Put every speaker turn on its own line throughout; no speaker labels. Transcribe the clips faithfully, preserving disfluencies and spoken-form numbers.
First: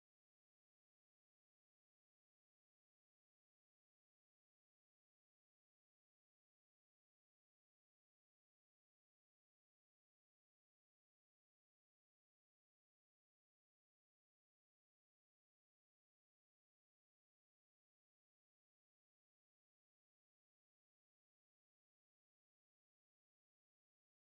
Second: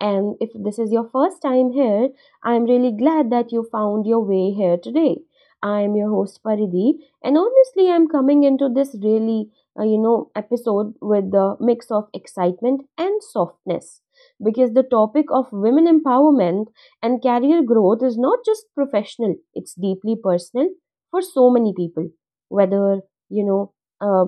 And if this is your first time here, I'm really glad that you found your way here today. I'm your host Paridhi, and honestly, I'm coming into this really, uh, you know, episode with the mix of excitement and softness because the topic of women empowerment and career growth is not just professional, it's deeply personal for so many people, whether, you know, uh,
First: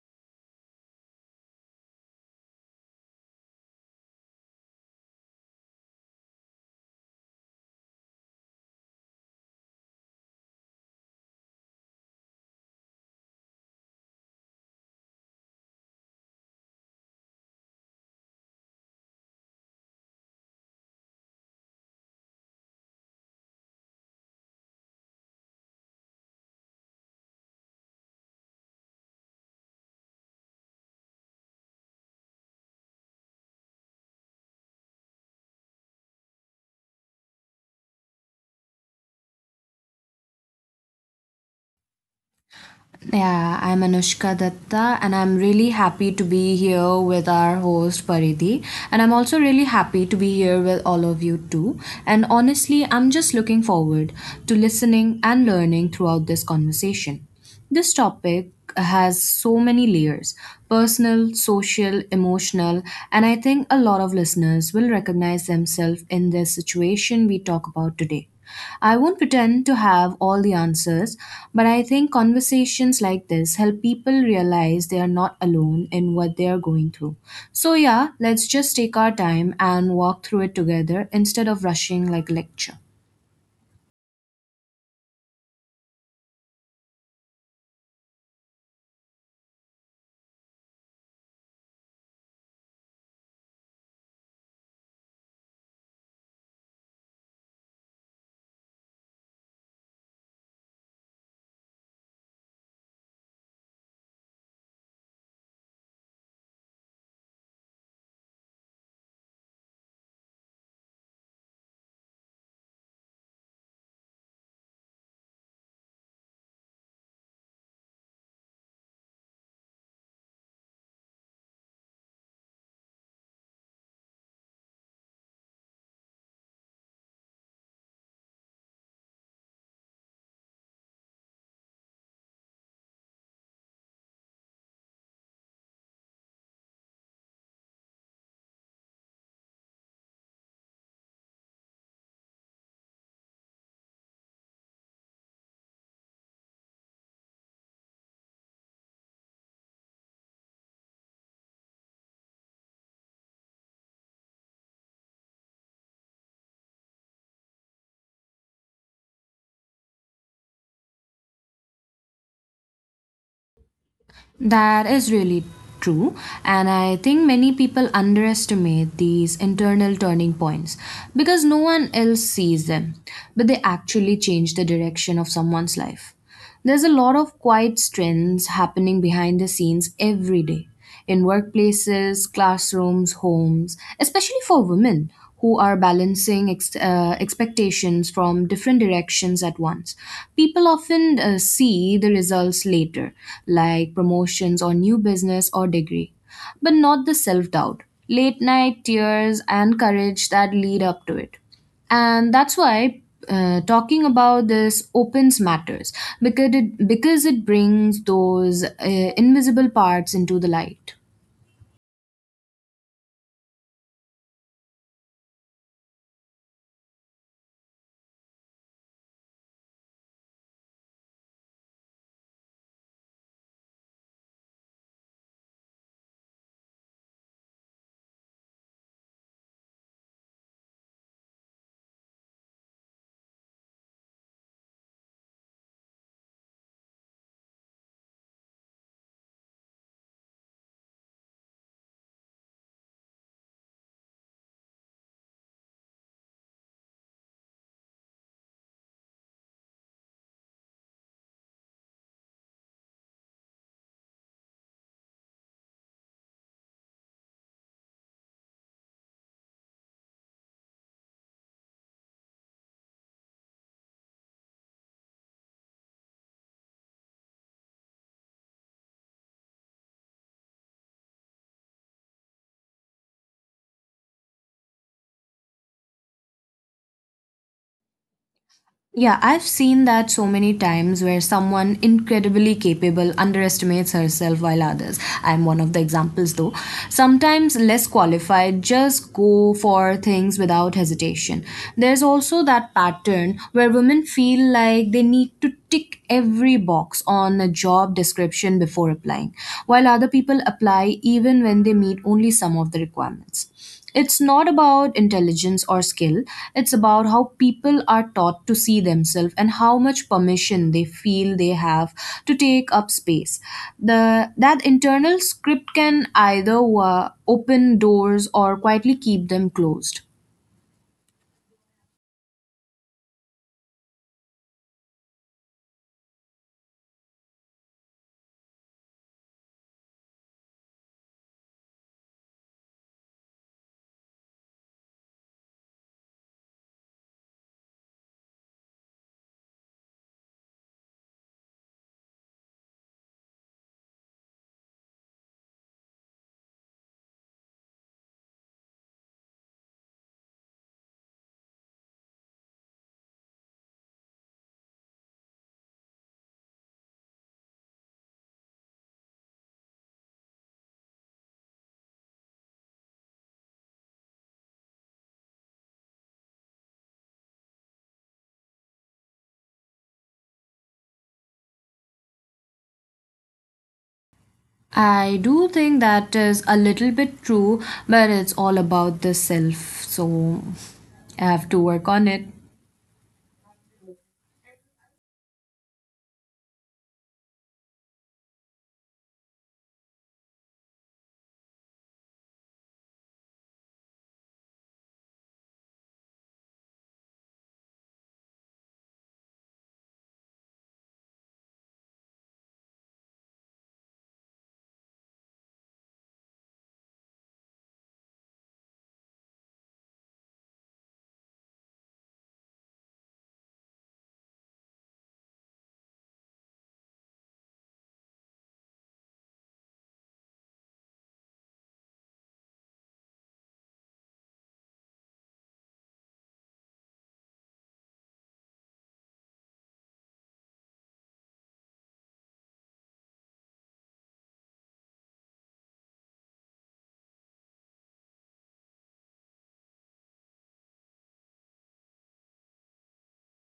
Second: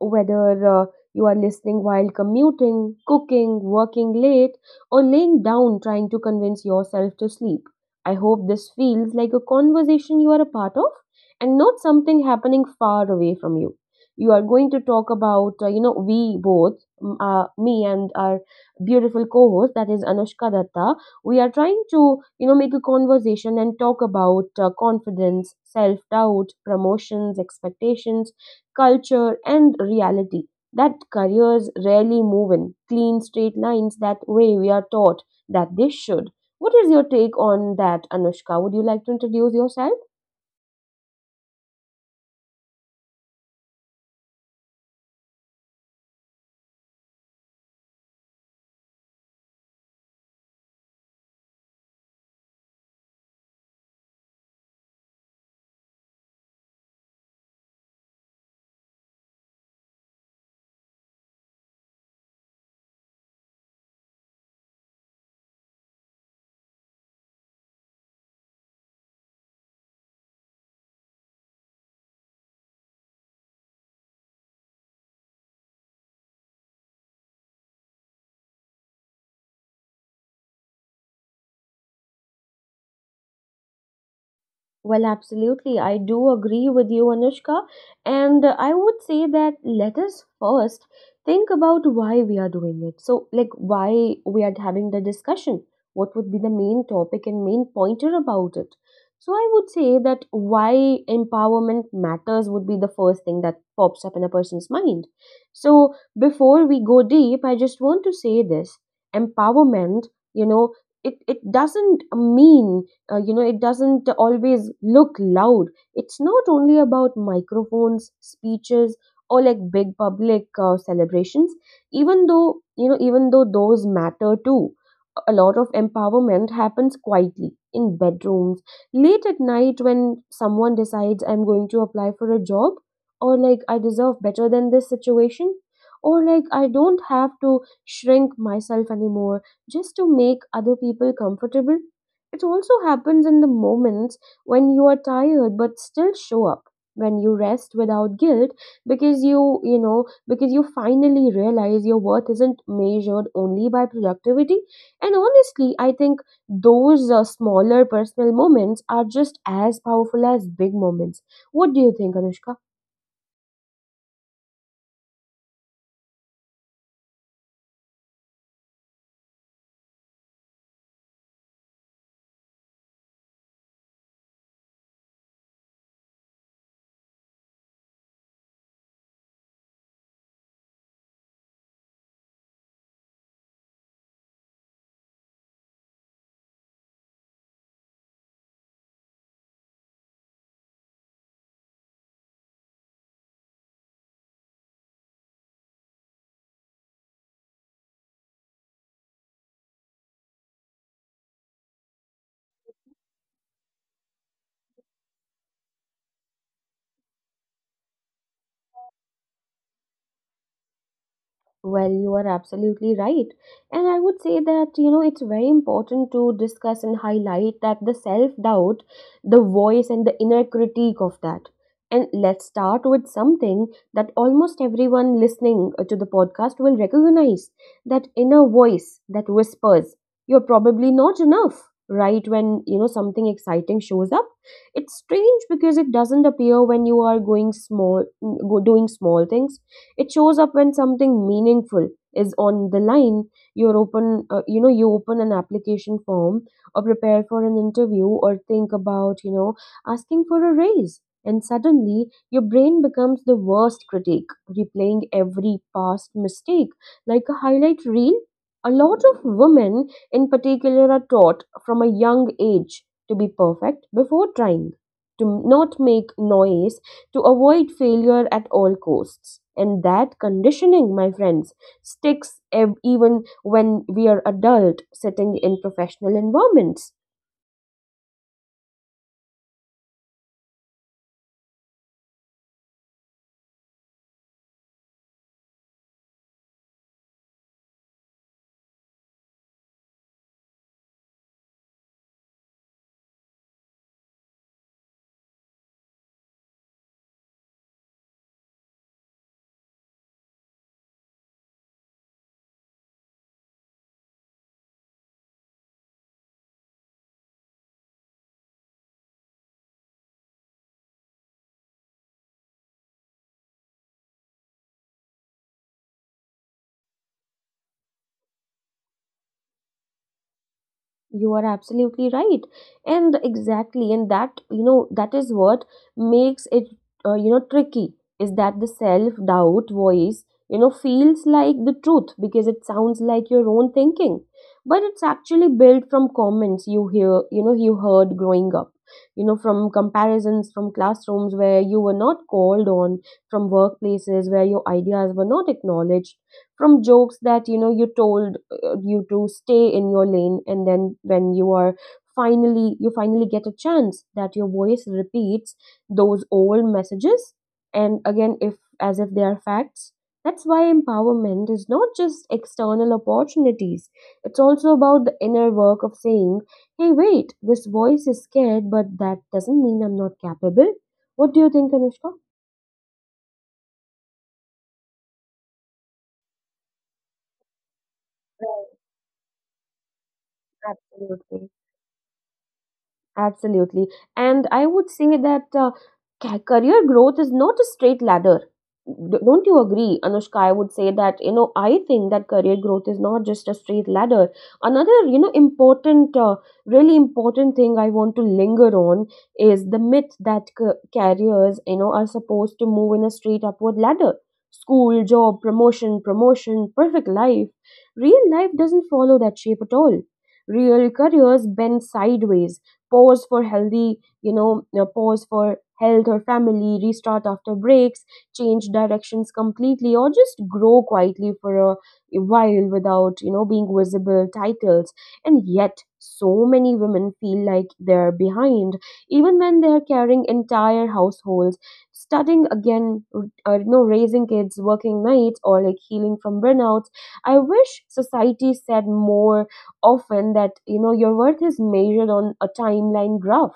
whether uh, you are listening while commuting, cooking, working late, or laying down trying to convince yourself to sleep. I hope this feels like a conversation you are a part of and not something happening far away from you. You are going to talk about, uh, you know, we both, mm, uh, me and our beautiful co-host, that is Anushka Datta. We are trying to you know make a conversation and talk about uh, confidence, self doubt, promotions, expectations, culture, and reality, that careers rarely move in clean straight lines that way we are taught that they should. What is your take on that, Anushka? Would you like to introduce yourself?
Yeah, I'm Anushka Datta, and I'm really happy to be here with our host Paridhi. And I'm also really happy to be here with all of you too. And honestly, I'm just looking forward to listening and learning throughout this conversation. This topic has so many layers: personal, social, emotional, and I think a lot of listeners will recognize themselves in this situation we talk about today. I won't pretend to have all the answers, but I think conversations like this help people realize they are not alone in what they are going through. So, yeah, let's just take our time and walk through it together instead of rushing like a lecture.
Well, absolutely. I do agree with you, Anushka. And uh, I would say that let us first think about why we are doing it. So, like, why we are having the discussion. What would be the main topic and main pointer about it? So, I would say that why empowerment matters would be the first thing that pops up in a person's mind. So, before we go deep, I just want to say this: empowerment, you know, it, it doesn't mean uh, you know it doesn't always look loud. It's not only about microphones, speeches, or like big public uh, celebrations, even though you know even though those matter too. A lot of empowerment happens quietly in bedrooms late at night when someone decides, I'm going to apply for a job, or like I deserve better than this situation, or like I don't have to shrink myself anymore just to make other people comfortable. It also happens in the moments when you are tired but still show up, when you rest without guilt because you, you know, because you finally realize your worth isn't measured only by productivity. And honestly, I think those uh, smaller personal moments are just as powerful as big moments. What do you think, Anushka?
That is really true, and I think many people underestimate these internal turning points because no one else sees them, but they actually change the direction of someone's life. There's a lot of quiet strengths happening behind the scenes every day, in workplaces, classrooms, homes, especially for women who are balancing ex- uh, expectations from different directions at once. People often uh, see the results later, like promotions or new business or degree, but not the self doubt, late night tears, and courage that lead up to it. And that's why uh, talking about this opens matters, because it because it brings those uh, invisible parts into the light.
Well, you are absolutely right. And I would say that, you know, it's very important to discuss and highlight that the self doubt, the voice, and the inner critique of that. And let's start with something that almost everyone listening uh, to the podcast will recognize: that inner voice that whispers, you're probably not enough, right? When, you know, something exciting shows up. It's strange because it doesn't appear when you are going small, mm, go- doing small things. It shows up when something meaningful is on the line. You're open, uh, you know, you open an application form or prepare for an interview or think about, you know, asking for a raise. And suddenly, your brain becomes the worst critic, replaying every past mistake like a highlight reel. A lot of women, in particular, are taught from a young age to be perfect before trying, to not make noise, to avoid failure at all costs. And that conditioning, my friends, sticks ev- even when we are adult sitting in professional environments.
Yeah, I've seen that so many times where someone incredibly capable underestimates herself while others. I'm one of the examples though. Sometimes less qualified just go for things without hesitation. There's also that pattern where women feel like they need to tick every box on a job description before applying, while other people apply even when they meet only some of the requirements. It's not about intelligence or skill, it's about how people are taught to see themselves and how much permission they feel they have to take up space. The that internal script can either uh, open doors or quietly keep them closed.
You are absolutely right. And exactly, and that, you know, that is what makes it, uh, you know, tricky, is that the self-doubt voice, you know, feels like the truth because it sounds like your own thinking. But it's actually built from comments you hear, you know, you heard growing up, you know, from comparisons, from classrooms where you were not called on, from workplaces where your ideas were not acknowledged, from jokes that, you know, you told you to stay in your lane. And then when you are finally you finally get a chance, that your voice repeats those old messages, and again, if as if they are facts. That's why empowerment is not just external opportunities, it's also about the inner work of saying, hey wait, this voice is scared, but that doesn't mean I'm not capable. What do you think, Anushka?
I do think that is a little bit true, but it's all
Right.
about the self, so I
Absolutely.
have to work on it.
Absolutely. And I would say that uh, ca- career growth is not a straight ladder. D- Don't you agree, Anushka? I would say that, you know, I think that career growth is not just a straight ladder. Another, you know, important, uh, really important thing I want to linger on is the myth that ca- careers, you know, are supposed to move in a straight upward ladder. School, job, promotion, promotion, perfect life. Real life doesn't follow that shape at all. Real careers bend sideways, pause for healthy, you know, uh, pause for health or family, restart after breaks, change directions completely, or just grow quietly for a while without, you know, being visible titles. And yet, so many women feel like they're behind, even when they're carrying entire households, studying again, uh, you know, raising kids, working nights, or like healing from burnouts. I wish society said more often that you know your worth is measured on a timeline graph.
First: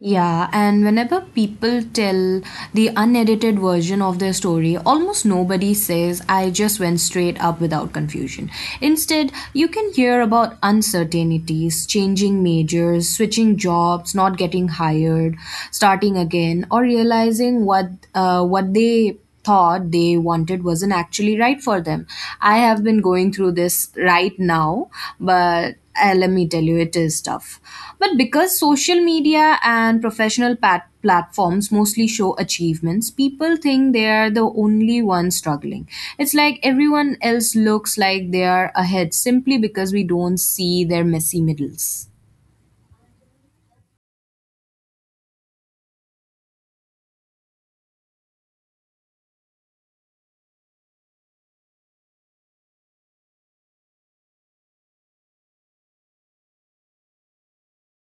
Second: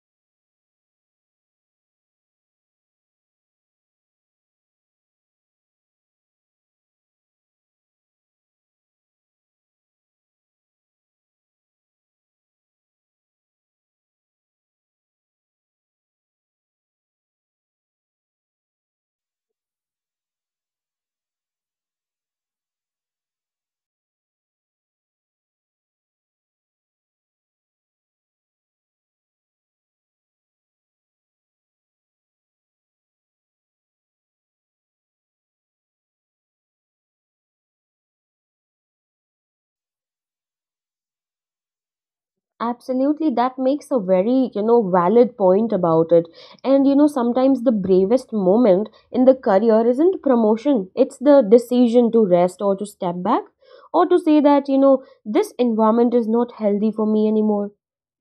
Yeah, and whenever people tell the unedited version of their story, almost nobody says, "I just went straight up without confusion." Instead, you can hear about uncertainties, changing majors, switching jobs, not getting hired, starting again, or realizing what uh, what they thought they wanted wasn't actually right for them. I have been going through this right now, but uh, let me tell you, it is tough. But because social media and professional pat- platforms mostly show achievements, people think they are the only ones struggling. It's like everyone else looks like they are ahead simply because we don't see their messy middles.
Absolutely, that makes a very, you know, valid point about it. And you know, sometimes the bravest moment in the career isn't promotion, it's the decision to rest or to step back or to say that, you know, this environment is not healthy for me anymore.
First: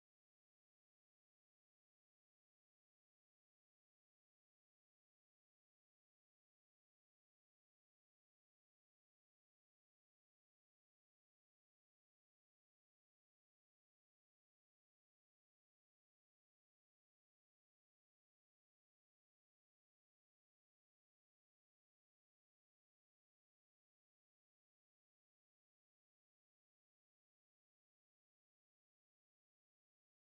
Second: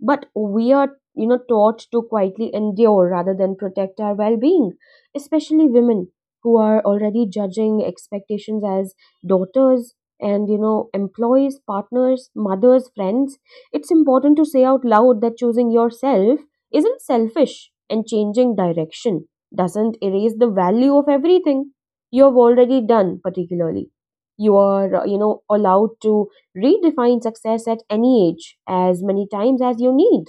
But we are, you know, taught to quietly endure rather than protect our well being, especially women who are already judging expectations as daughters and, you know, employees, partners, mothers, friends. It's important to say out loud that choosing yourself isn't selfish, and changing direction doesn't erase the value of everything you have already done, particularly. You are, uh, you know, allowed to redefine success at any age, as many times as you need.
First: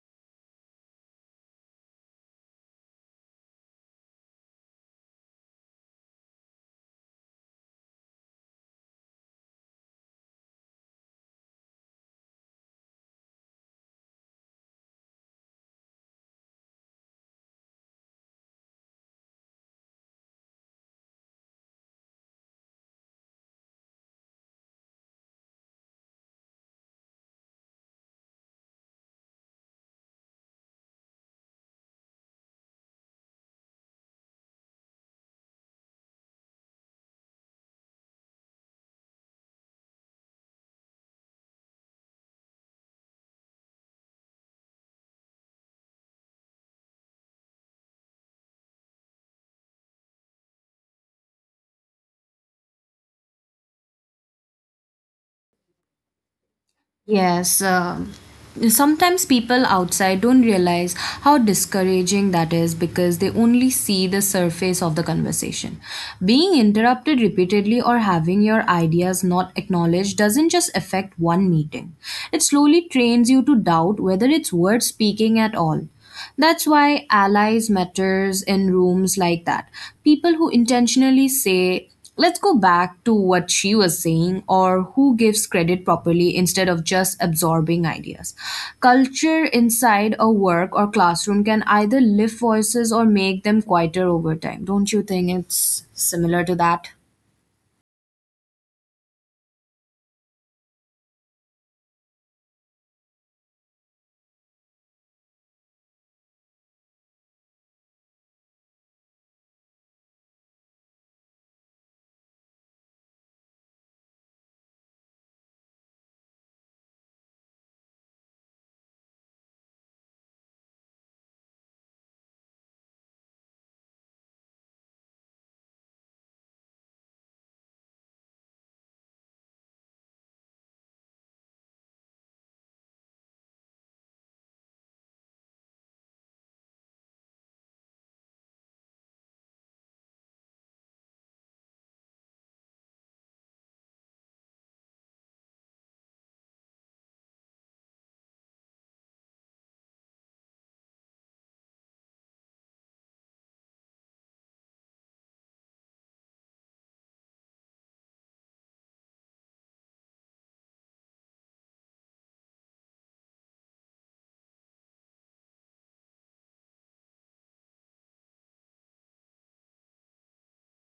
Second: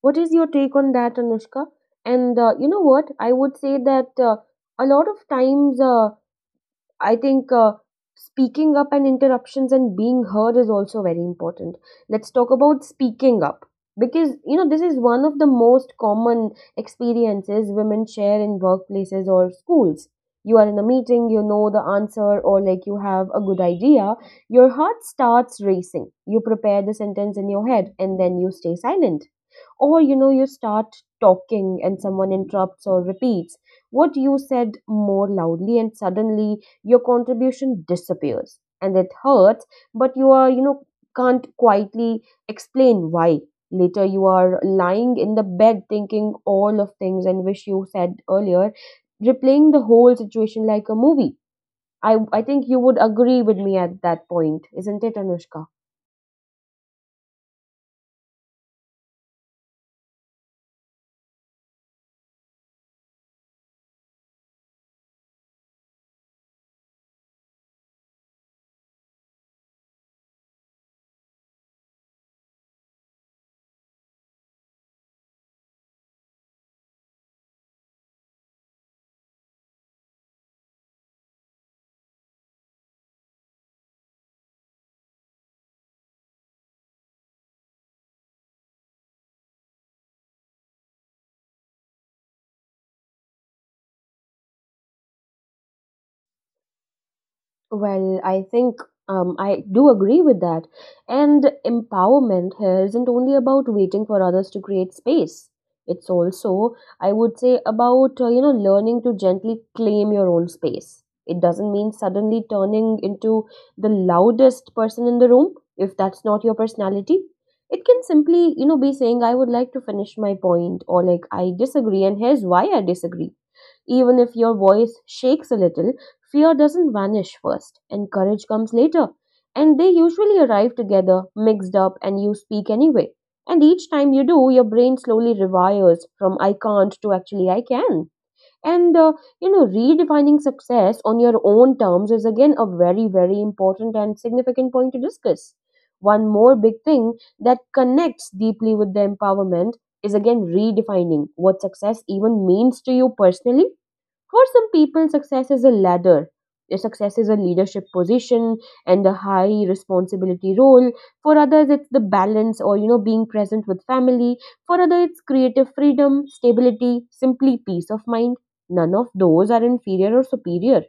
What is your take on that, Anushka? And uh, you know what? I would say that uh, a lot of times. Uh, I think uh, speaking up and interruptions and being heard is also very important. Let's talk about speaking up because you know this is one of the most common experiences women share in workplaces or schools. You are in a meeting, you know the answer, or like you have a good idea, your heart starts racing. You prepare the sentence in your head and then you stay silent, or you know you start talking and someone interrupts or repeats what you said more loudly, and suddenly your contribution disappears and it hurts. But you are you know can't quietly explain why. Later you are lying in the bed thinking all of things and wish you said earlier, replaying the whole situation like a movie. I i think you would agree with me at that point, isn't it, Anushka?
Yes, um, sometimes people outside don't realize how discouraging that is because they only see the surface of the conversation. Being interrupted repeatedly or having your ideas not acknowledged doesn't just affect one meeting, it slowly trains you to doubt whether it's worth speaking at all. That's why allies matters in rooms like that. People who intentionally say, "Let's go back to what she was saying," or who gives credit properly instead of just absorbing ideas. Culture inside a work or classroom can either lift voices or make them quieter over time. Don't you think it's similar to that?
Well, I think um, I do agree with that. And empowerment here isn't only about waiting for others to create space. It's also, I would say, about uh, you know learning to gently claim your own space. It doesn't mean suddenly turning into the loudest person in the room if that's not your personality. It can simply, you know, be saying, "I would like to finish my point," or like, "I disagree, and here's why I disagree." Even if your voice shakes a little, fear doesn't vanish first, and courage comes later. And they usually arrive together, mixed up, and you speak anyway. And each time you do, your brain slowly rewires from I can't to actually I can. And uh, you know, redefining success on your own terms is again a very, very important and significant point to discuss. One more big thing that connects deeply with the empowerment is again redefining what success even means to you personally. For some people, success is a ladder. Their success is a leadership position and a high responsibility role. For others, it's the balance or, you know, being present with family. For others, it's creative freedom, stability, simply peace of mind. None of those are inferior or superior.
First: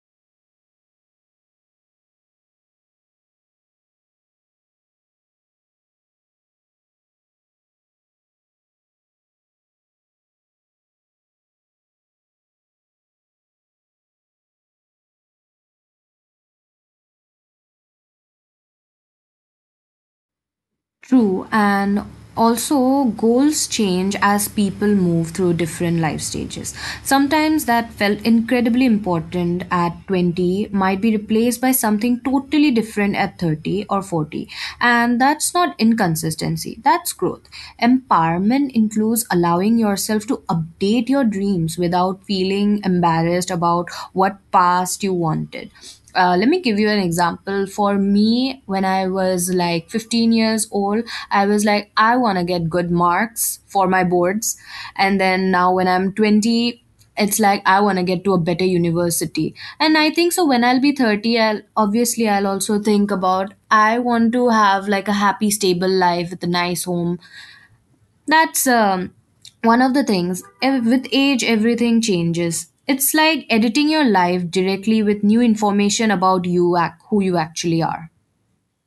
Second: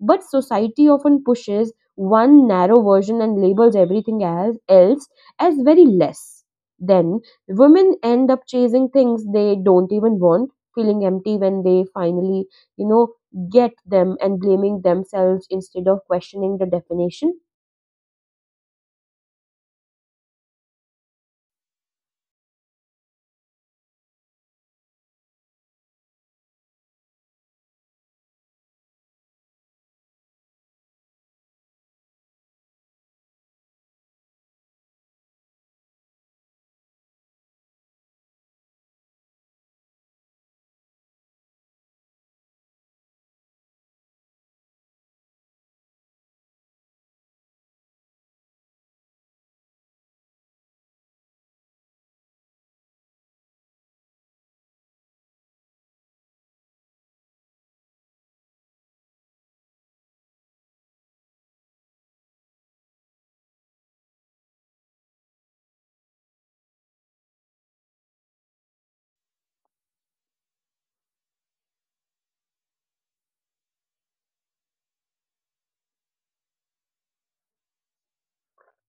But society often pushes one narrow version and labels everything as else as very less. Then women end up chasing things they don't even want, feeling empty when they finally you know get them, and blaming themselves instead of questioning the definition.
True, and also goals change as people move through different life stages. Sometimes that felt incredibly important at twenty might be replaced by something totally different at thirty or forty. And that's not inconsistency, that's growth. Empowerment includes allowing yourself to update your dreams without feeling embarrassed about what past you wanted. Uh, let me give you an example. For me, when I was like fifteen years old, I was like, I want to get good marks for my boards. And then now when I'm twenty, it's like I want to get to a better university. And I think so when I'll be thirty, I'll obviously, I'll also think about, I want to have like a happy stable life with a nice home. That's um, one of the things. Ev- With age, everything changes. It's like editing your life directly with new information about you, ac- who you actually are.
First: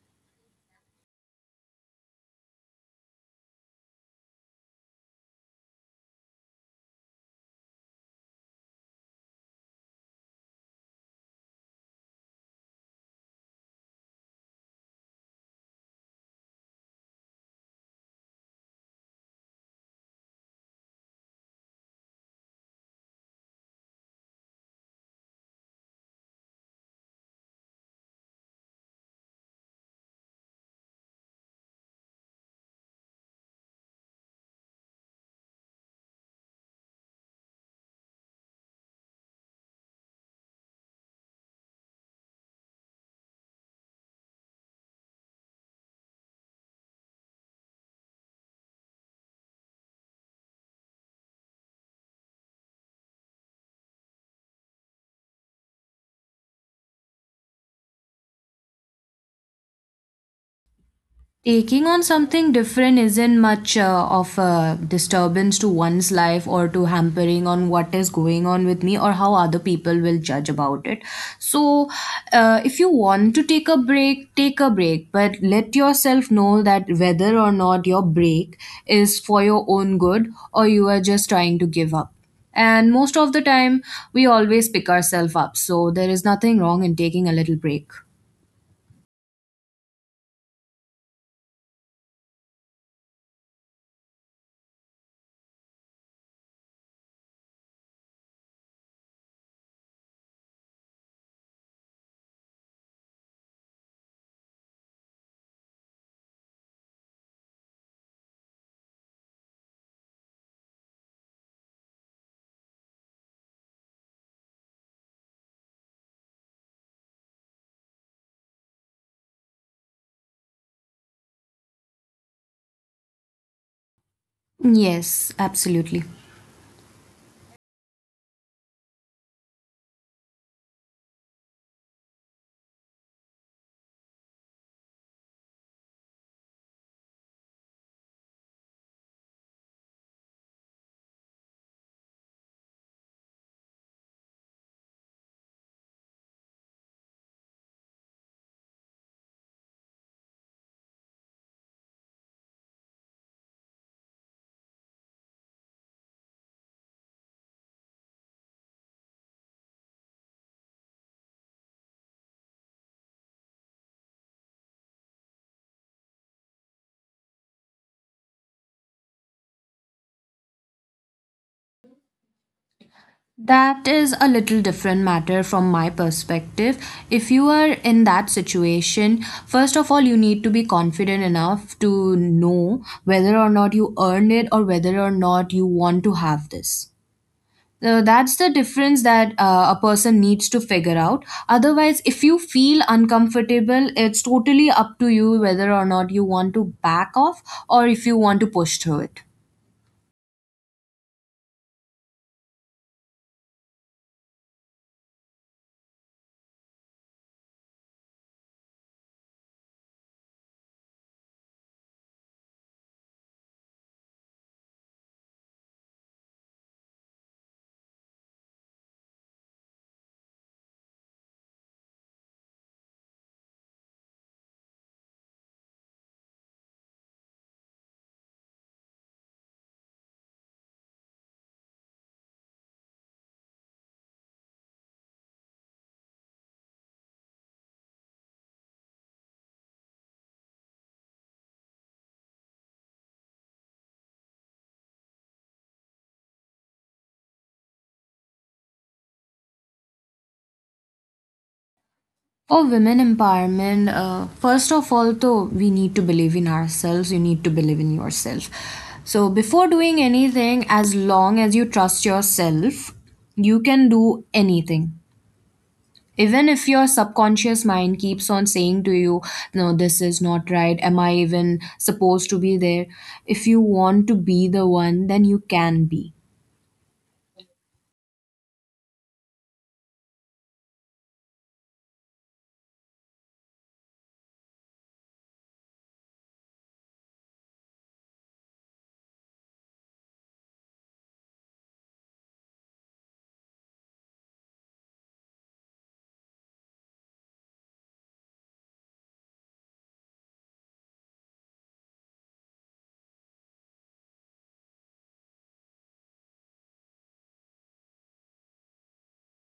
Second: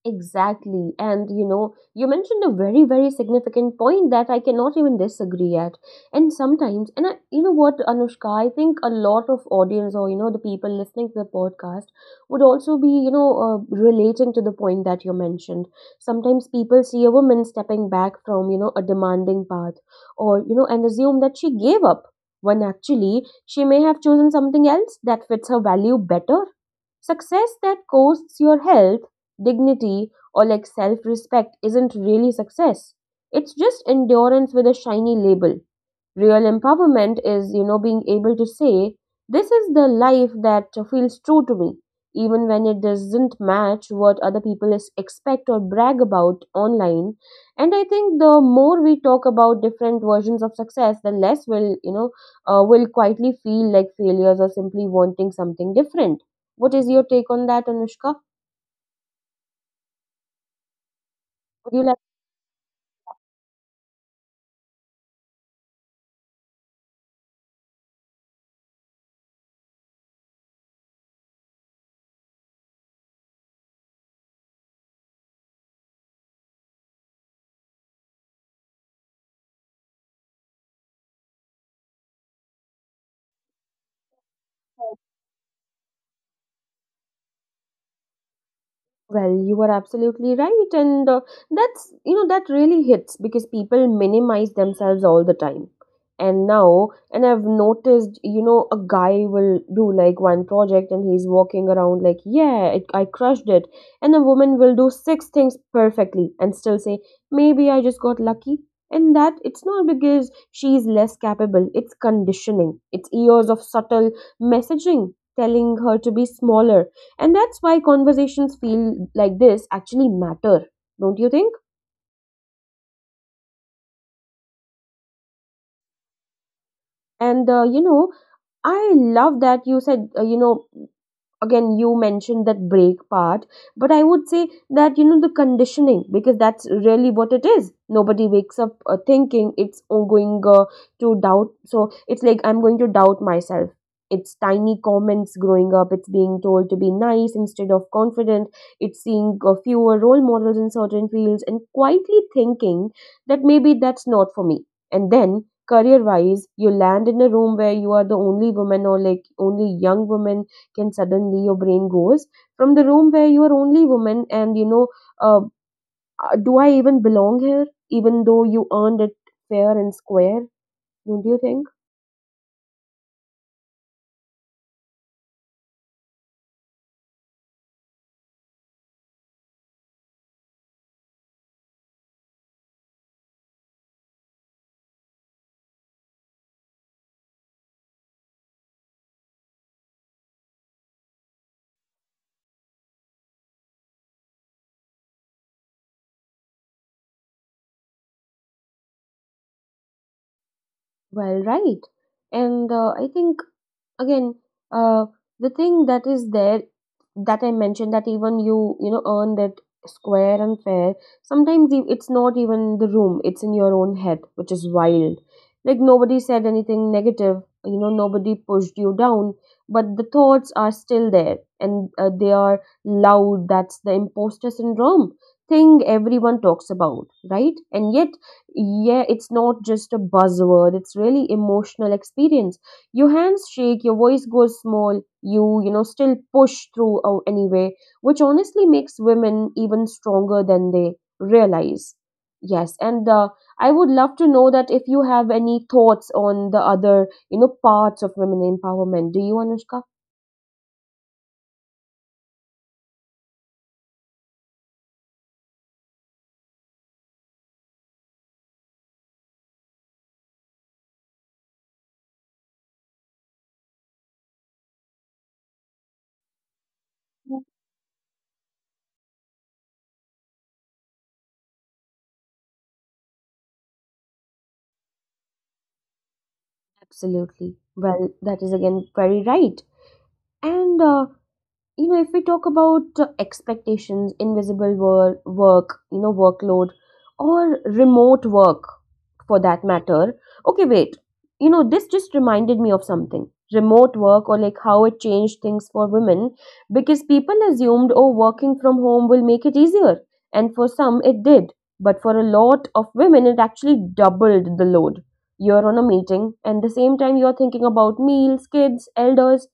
Exactly. And you know, you mentioned a very, very significant point that I cannot even disagree at. And sometimes, and I, you know what, Anushka, I think a lot of audience or, you know, the people listening to the podcast would also be, you know, uh, relating to the point that you mentioned. Sometimes people see a woman stepping back from, you know, a demanding path or, you know, and assume that she gave up when actually she may have chosen something else that fits her value better. Success that costs your health dignity or like self respect isn't really success. It's just endurance with a shiny label. Real empowerment is, you know, being able to say, this is the life that feels true to me, even when it doesn't match what other people is- expect or brag about online. And I think the more we talk about different versions of success, the less will, you know, uh, will quietly feel like failures or simply wanting something different. What is your take on that, Anushka? Would you
Taking
like?
on something different isn't much uh, of a disturbance to one's life or to hampering on what is going on with me or how other people will judge about it. So uh, if you want to take a break, take a break, but let yourself know that whether or not your break is for your own good or you are just trying to give up. And most of the time, we always pick ourselves up, so there is nothing wrong in taking a little break.
Well, you are absolutely right, and uh, that's you know that really hits because people minimize themselves all the time. And now, and I've noticed, you know, a guy will do like one project and he's walking around like, yeah, it, I crushed it. And a woman will do six things perfectly and still say, maybe I just got lucky. And that it's not because she's less capable, it's conditioning, it's years of subtle messaging telling her to be smaller, and that's why conversations feel like this actually matter, don't you think?
Yes, absolutely.
And uh, you know, I love that you said, uh, you know, again you mentioned that break part, but I would say that you know the conditioning, because that's really what it is. Nobody wakes up uh, thinking it's all going uh, to doubt. So it's like I'm going to doubt myself. It's tiny comments growing up, it's being told to be nice instead of confident, it's seeing uh, fewer role models in certain fields and quietly thinking that maybe that's not for me. And then career wise you land in a room where you are the only woman or like only young woman. Can suddenly your brain goes from the room where you are only woman, and you know uh, uh, do I even belong here, even though you earned it fair and square? Don't you think?
That is a little different matter from my perspective. If you are in that situation, first of all, you need to be confident enough to know whether or not you earned it or whether or not you want to have this. So that's the difference that uh, a person needs to figure out. Otherwise, if you feel uncomfortable, it's totally up to you whether or not you want to back off or if you want to push through it.
Well, right. And uh, I think, again, uh, the thing that is there that I mentioned, that even you, you know, earn that square and fair, sometimes e- it's not even the room, it's in your own head, which is wild. Like nobody said anything negative, you know, nobody pushed you down, but the thoughts are still there, and uh, they are loud. That's the imposter syndrome thing everyone talks about, right? And yet, yeah, it's not just a buzzword, it's really emotional experience. Your hands shake, your voice goes small, you you know still push through uh, anyway, which honestly makes women even stronger than they realize. Yes, and uh, I would love to know that if you have any thoughts on the other, you know, parts of women empowerment, do you, Anushka?
Oh, women empowerment. Uh, first of all, though, we need to believe in ourselves. You need to believe in yourself. So, before doing anything, as long as you trust yourself, you can do anything. Even if your
Yeah,
subconscious mind keeps on saying to you, "No, this is not right. Am I even supposed to be there?" If you want to be the one, then you can be.
absolutely, well that is again very right. And uh, you know, if we talk about uh, expectations, invisible wor- work, you know, workload, or remote work, for that matter. Okay wait, you know this just reminded me of something. Remote work, or like how it changed things for women. Because people assumed, oh, working from home will make it easier. And for some it did, but for a lot of women it actually doubled the load. You're on a meeting and the same time you're thinking about meals, kids, elders,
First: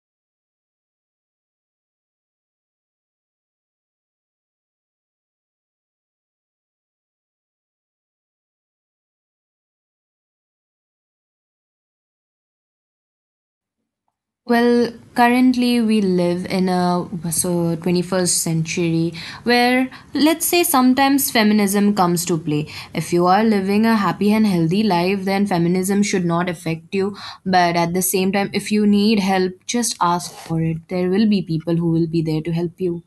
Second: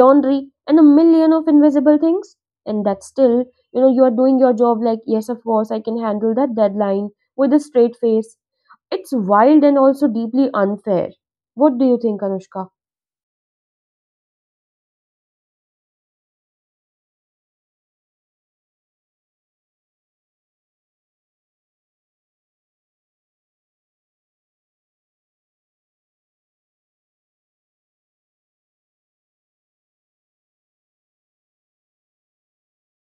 laundry and a million of invisible things. And that still, you know, you are doing your job, like, yes of course I can handle that deadline with a straight face. It's wild and also deeply unfair. What do you think, Anushka?
Well, currently we live in a so twenty-first century where, let's say, sometimes feminism comes to play. If you are living a happy and healthy life, then feminism should not affect you. But at the same time, if you need help, just ask for it. There will be people who will be there to help you.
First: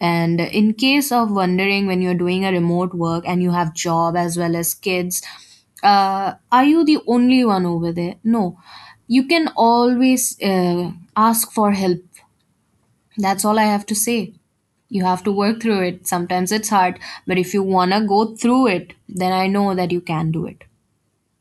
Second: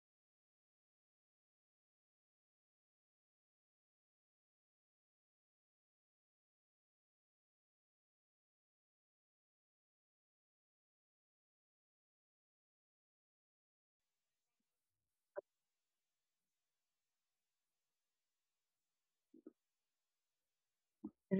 And in case of wondering when you're doing a remote work and you have job as well as kids, uh, are you the only one over there? No, you can always uh, ask for help. That's all I have to say. You have to work through it. Sometimes it's hard, but if you wanna go through it, then I know that you can do it.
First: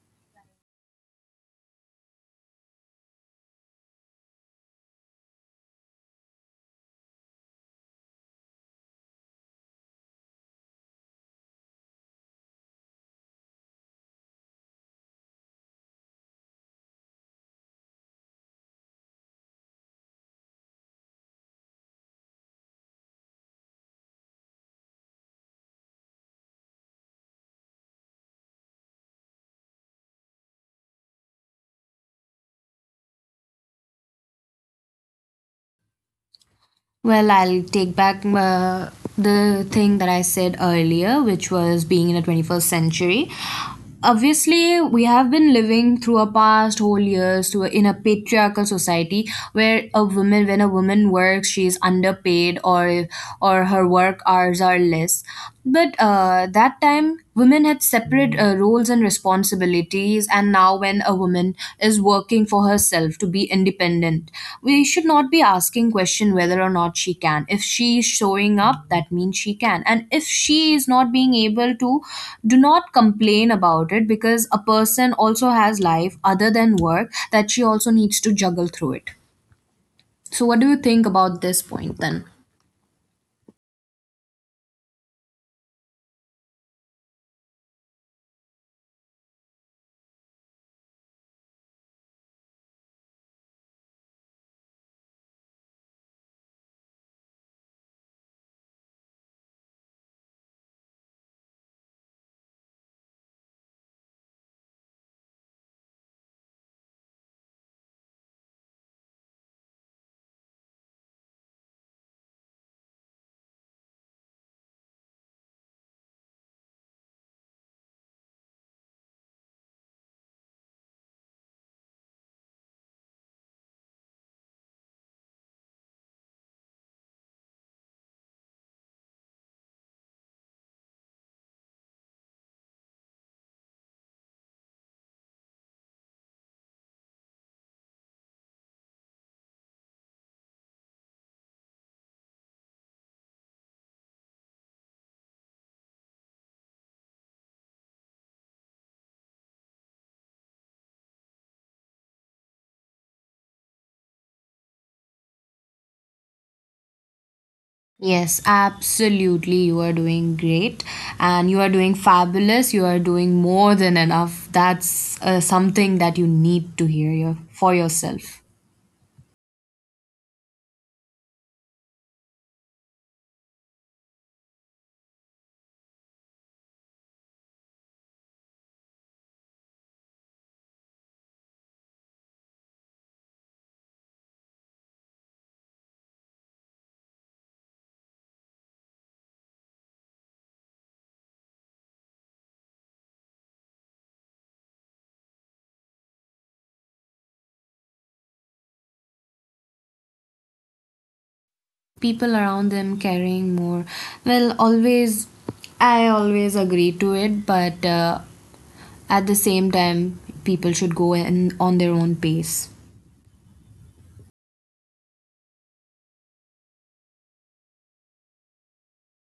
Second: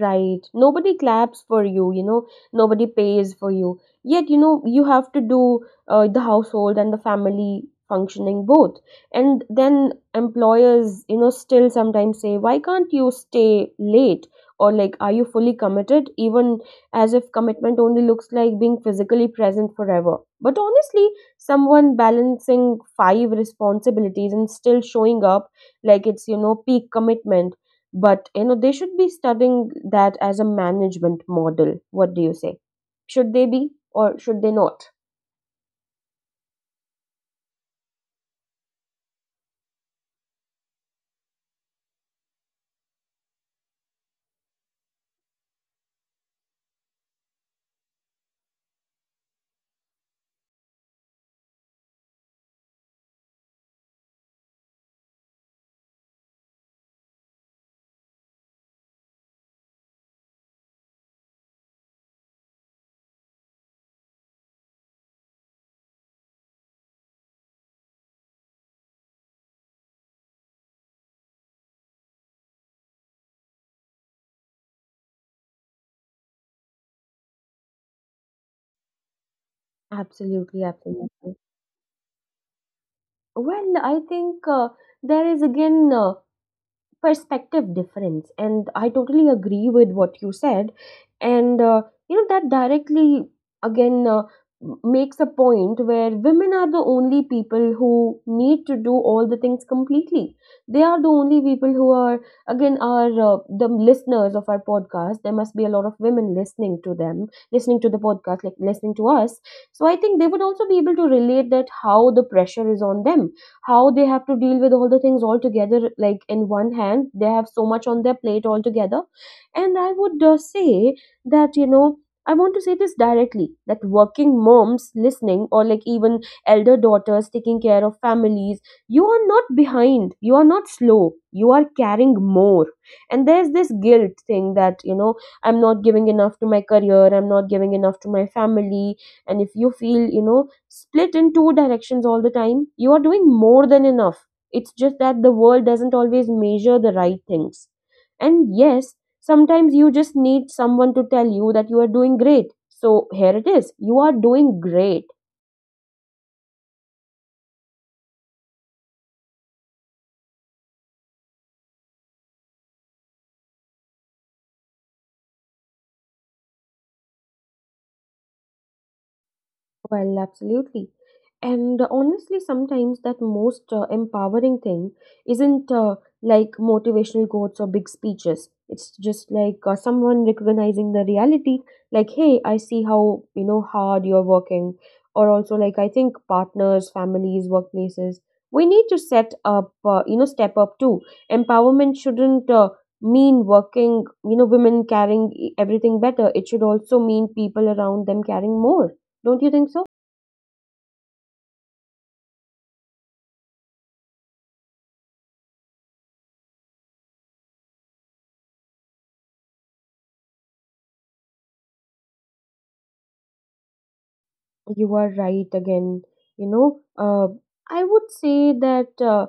Right. Nobody claps for you, you know, nobody pays for you. Yet, you know, you have to do uh, the household and the family functioning both. And then employers, you know, still sometimes say, why can't you stay late? Or like, are you fully committed? Even as if commitment only looks like being physically present forever. But honestly, someone balancing five responsibilities and still showing up, like it's, you know, peak commitment. But you know they should be studying that as a management model. What do you say, should they be or should they not?
Well, I'll take back uh, the thing that I said earlier, which was being in the twenty-first century. Obviously, we have been living through our past whole years to in a patriarchal society where a woman, when a woman works, she is underpaid or or her work hours are less. But uh, that time, women had separate uh, roles and responsibilities, and now, when a woman is working for herself to be independent, we should not be asking question whether or not she can. If she is showing up, that means she can, and if she is not being able to, do not complain about it because a person also has life other than work that she also needs to juggle through it. So, what
Absolutely,
do you think
absolutely.
about this point then?
Well I think uh, there is again uh, perspective difference, and I totally agree with what you said. And uh, you know, that directly, again uh, m- makes a point where women are the only people who need to do all the things completely. They are the only people who are, again, are uh, the listeners of our podcast. There must be a lot of women listening to them, listening to the podcast, like listening to us. So I think they would also be able to relate that how the pressure is on them, how they have to deal with all the things all together, like in one hand they have so much on their plate altogether. And I would uh, say that, you know, I want to say this directly that working moms listening, or like even elder daughters taking care of families, you are not behind, you are not slow, you are carrying more. And there's this guilt thing that, you know, I'm not giving enough to my career, I'm not giving enough to my family. And if you feel, you know, split in two directions all the time, you are doing more than enough. It's just that the world doesn't always measure the right things. And yes, sometimes you just need someone to tell you that you are doing great. So here it is. You are doing great.
Yes, absolutely. You are doing great and you are doing fabulous. You are doing more than enough. That's uh, something that you need to hear your, for yourself.
Well, absolutely. And honestly, sometimes that most uh, empowering thing isn't uh, like motivational quotes or big speeches. It's just like uh, someone recognizing the reality, like, hey, I see how, you know, hard you're working. Or also, like, I think partners, families, workplaces, we need to set up, uh, you know, step up too. Empowerment shouldn't uh, mean working, you know, women carrying e- everything better. It should also mean people around them carrying more. Don't you think so?
People around them carrying more. Well, always, I always agree to it, but uh, at the same time, people should go in, on their own pace.
You are right again. You know, uh, I would say that uh,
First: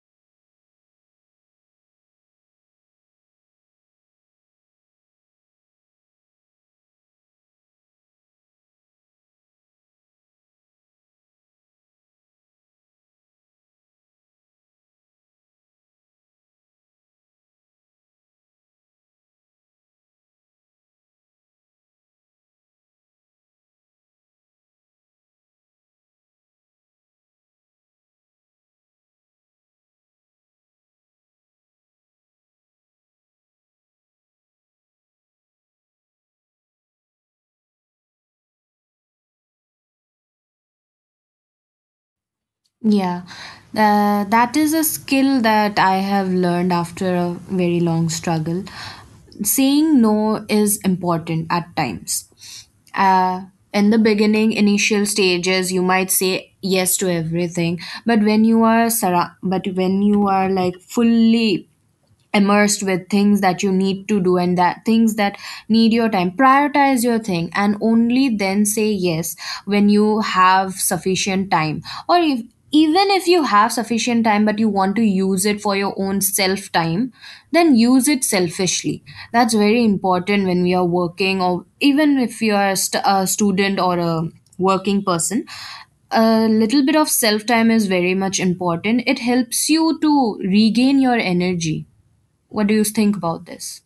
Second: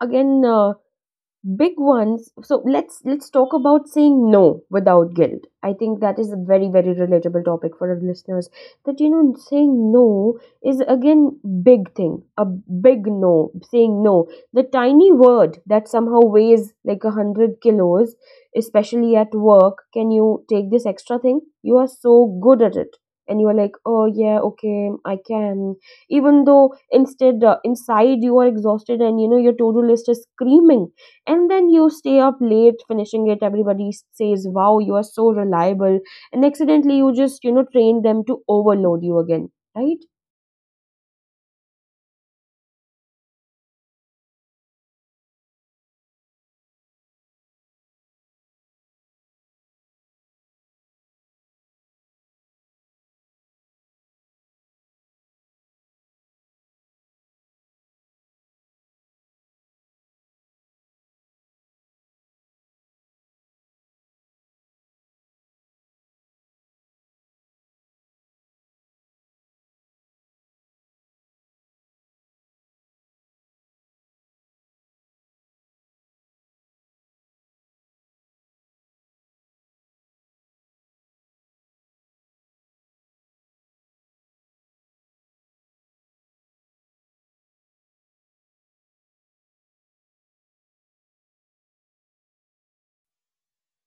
again. Uh, big ones. So let's let's talk about saying no without guilt. I think that is a very, very relatable topic for our listeners. That, you know, saying no is again big thing, a big no. Saying no, the tiny word that somehow weighs like a hundred kilos, especially at work. Can you take this extra thing, you are so good at it? And you are like, oh yeah okay I can, even though instead uh, inside you are exhausted and you know your to-do list is screaming. And then you stay up late finishing it, everybody s- says wow you are so reliable, and accidentally you just, you know, train them to overload you again, right?
Yeah, uh, that is a skill that I have learned after a very long struggle. Saying no is important at times. Uh, in the beginning, initial stages, you might say yes to everything, but when you are surra- but when you are like fully immersed with things that you need to do and that things that need your time, prioritize your thing and only then say yes when you have sufficient time. Or if, even if you have sufficient time but you want to use it for your own self time, then use it selfishly. That's very important when we are working or even if you are a, st- a student or a working person. A little bit of self time is very much important, it helps you to regain your energy. What do you think about this?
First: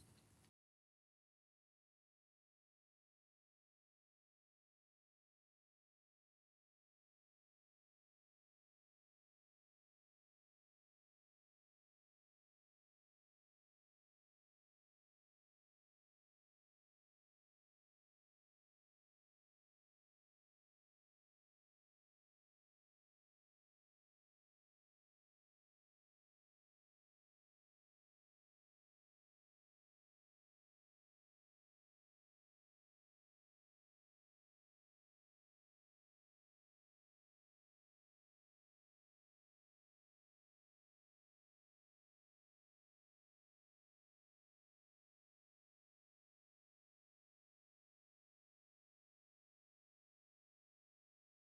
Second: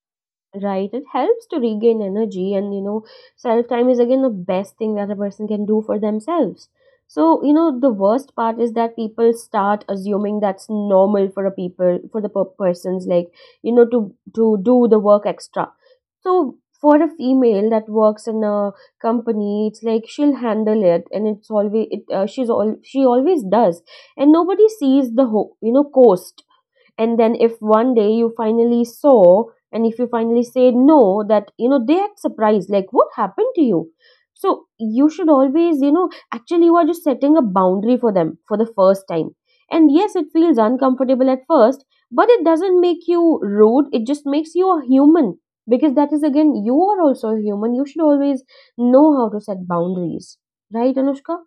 Right, it helps to regain energy, and you know, self time is again the best thing that a person can do for themselves. So, you know, the worst part is that people start assuming that's normal for a people for the per- persons like, you know, to to do the work extra. So, for a female that works in a company, it's like she'll handle it, and it's always it uh, she's all she always does, and nobody sees the ho- you know cost. And then if one day you finally saw, and if you finally say no, that you know they act surprised like what happened to you. So you should always, you know, actually you are just setting a boundary for them for the first time. And yes it feels uncomfortable at first, but it doesn't make you rude, it just makes you a human. Because that is again, you are also a human, you should always know how to set boundaries, right Anushka?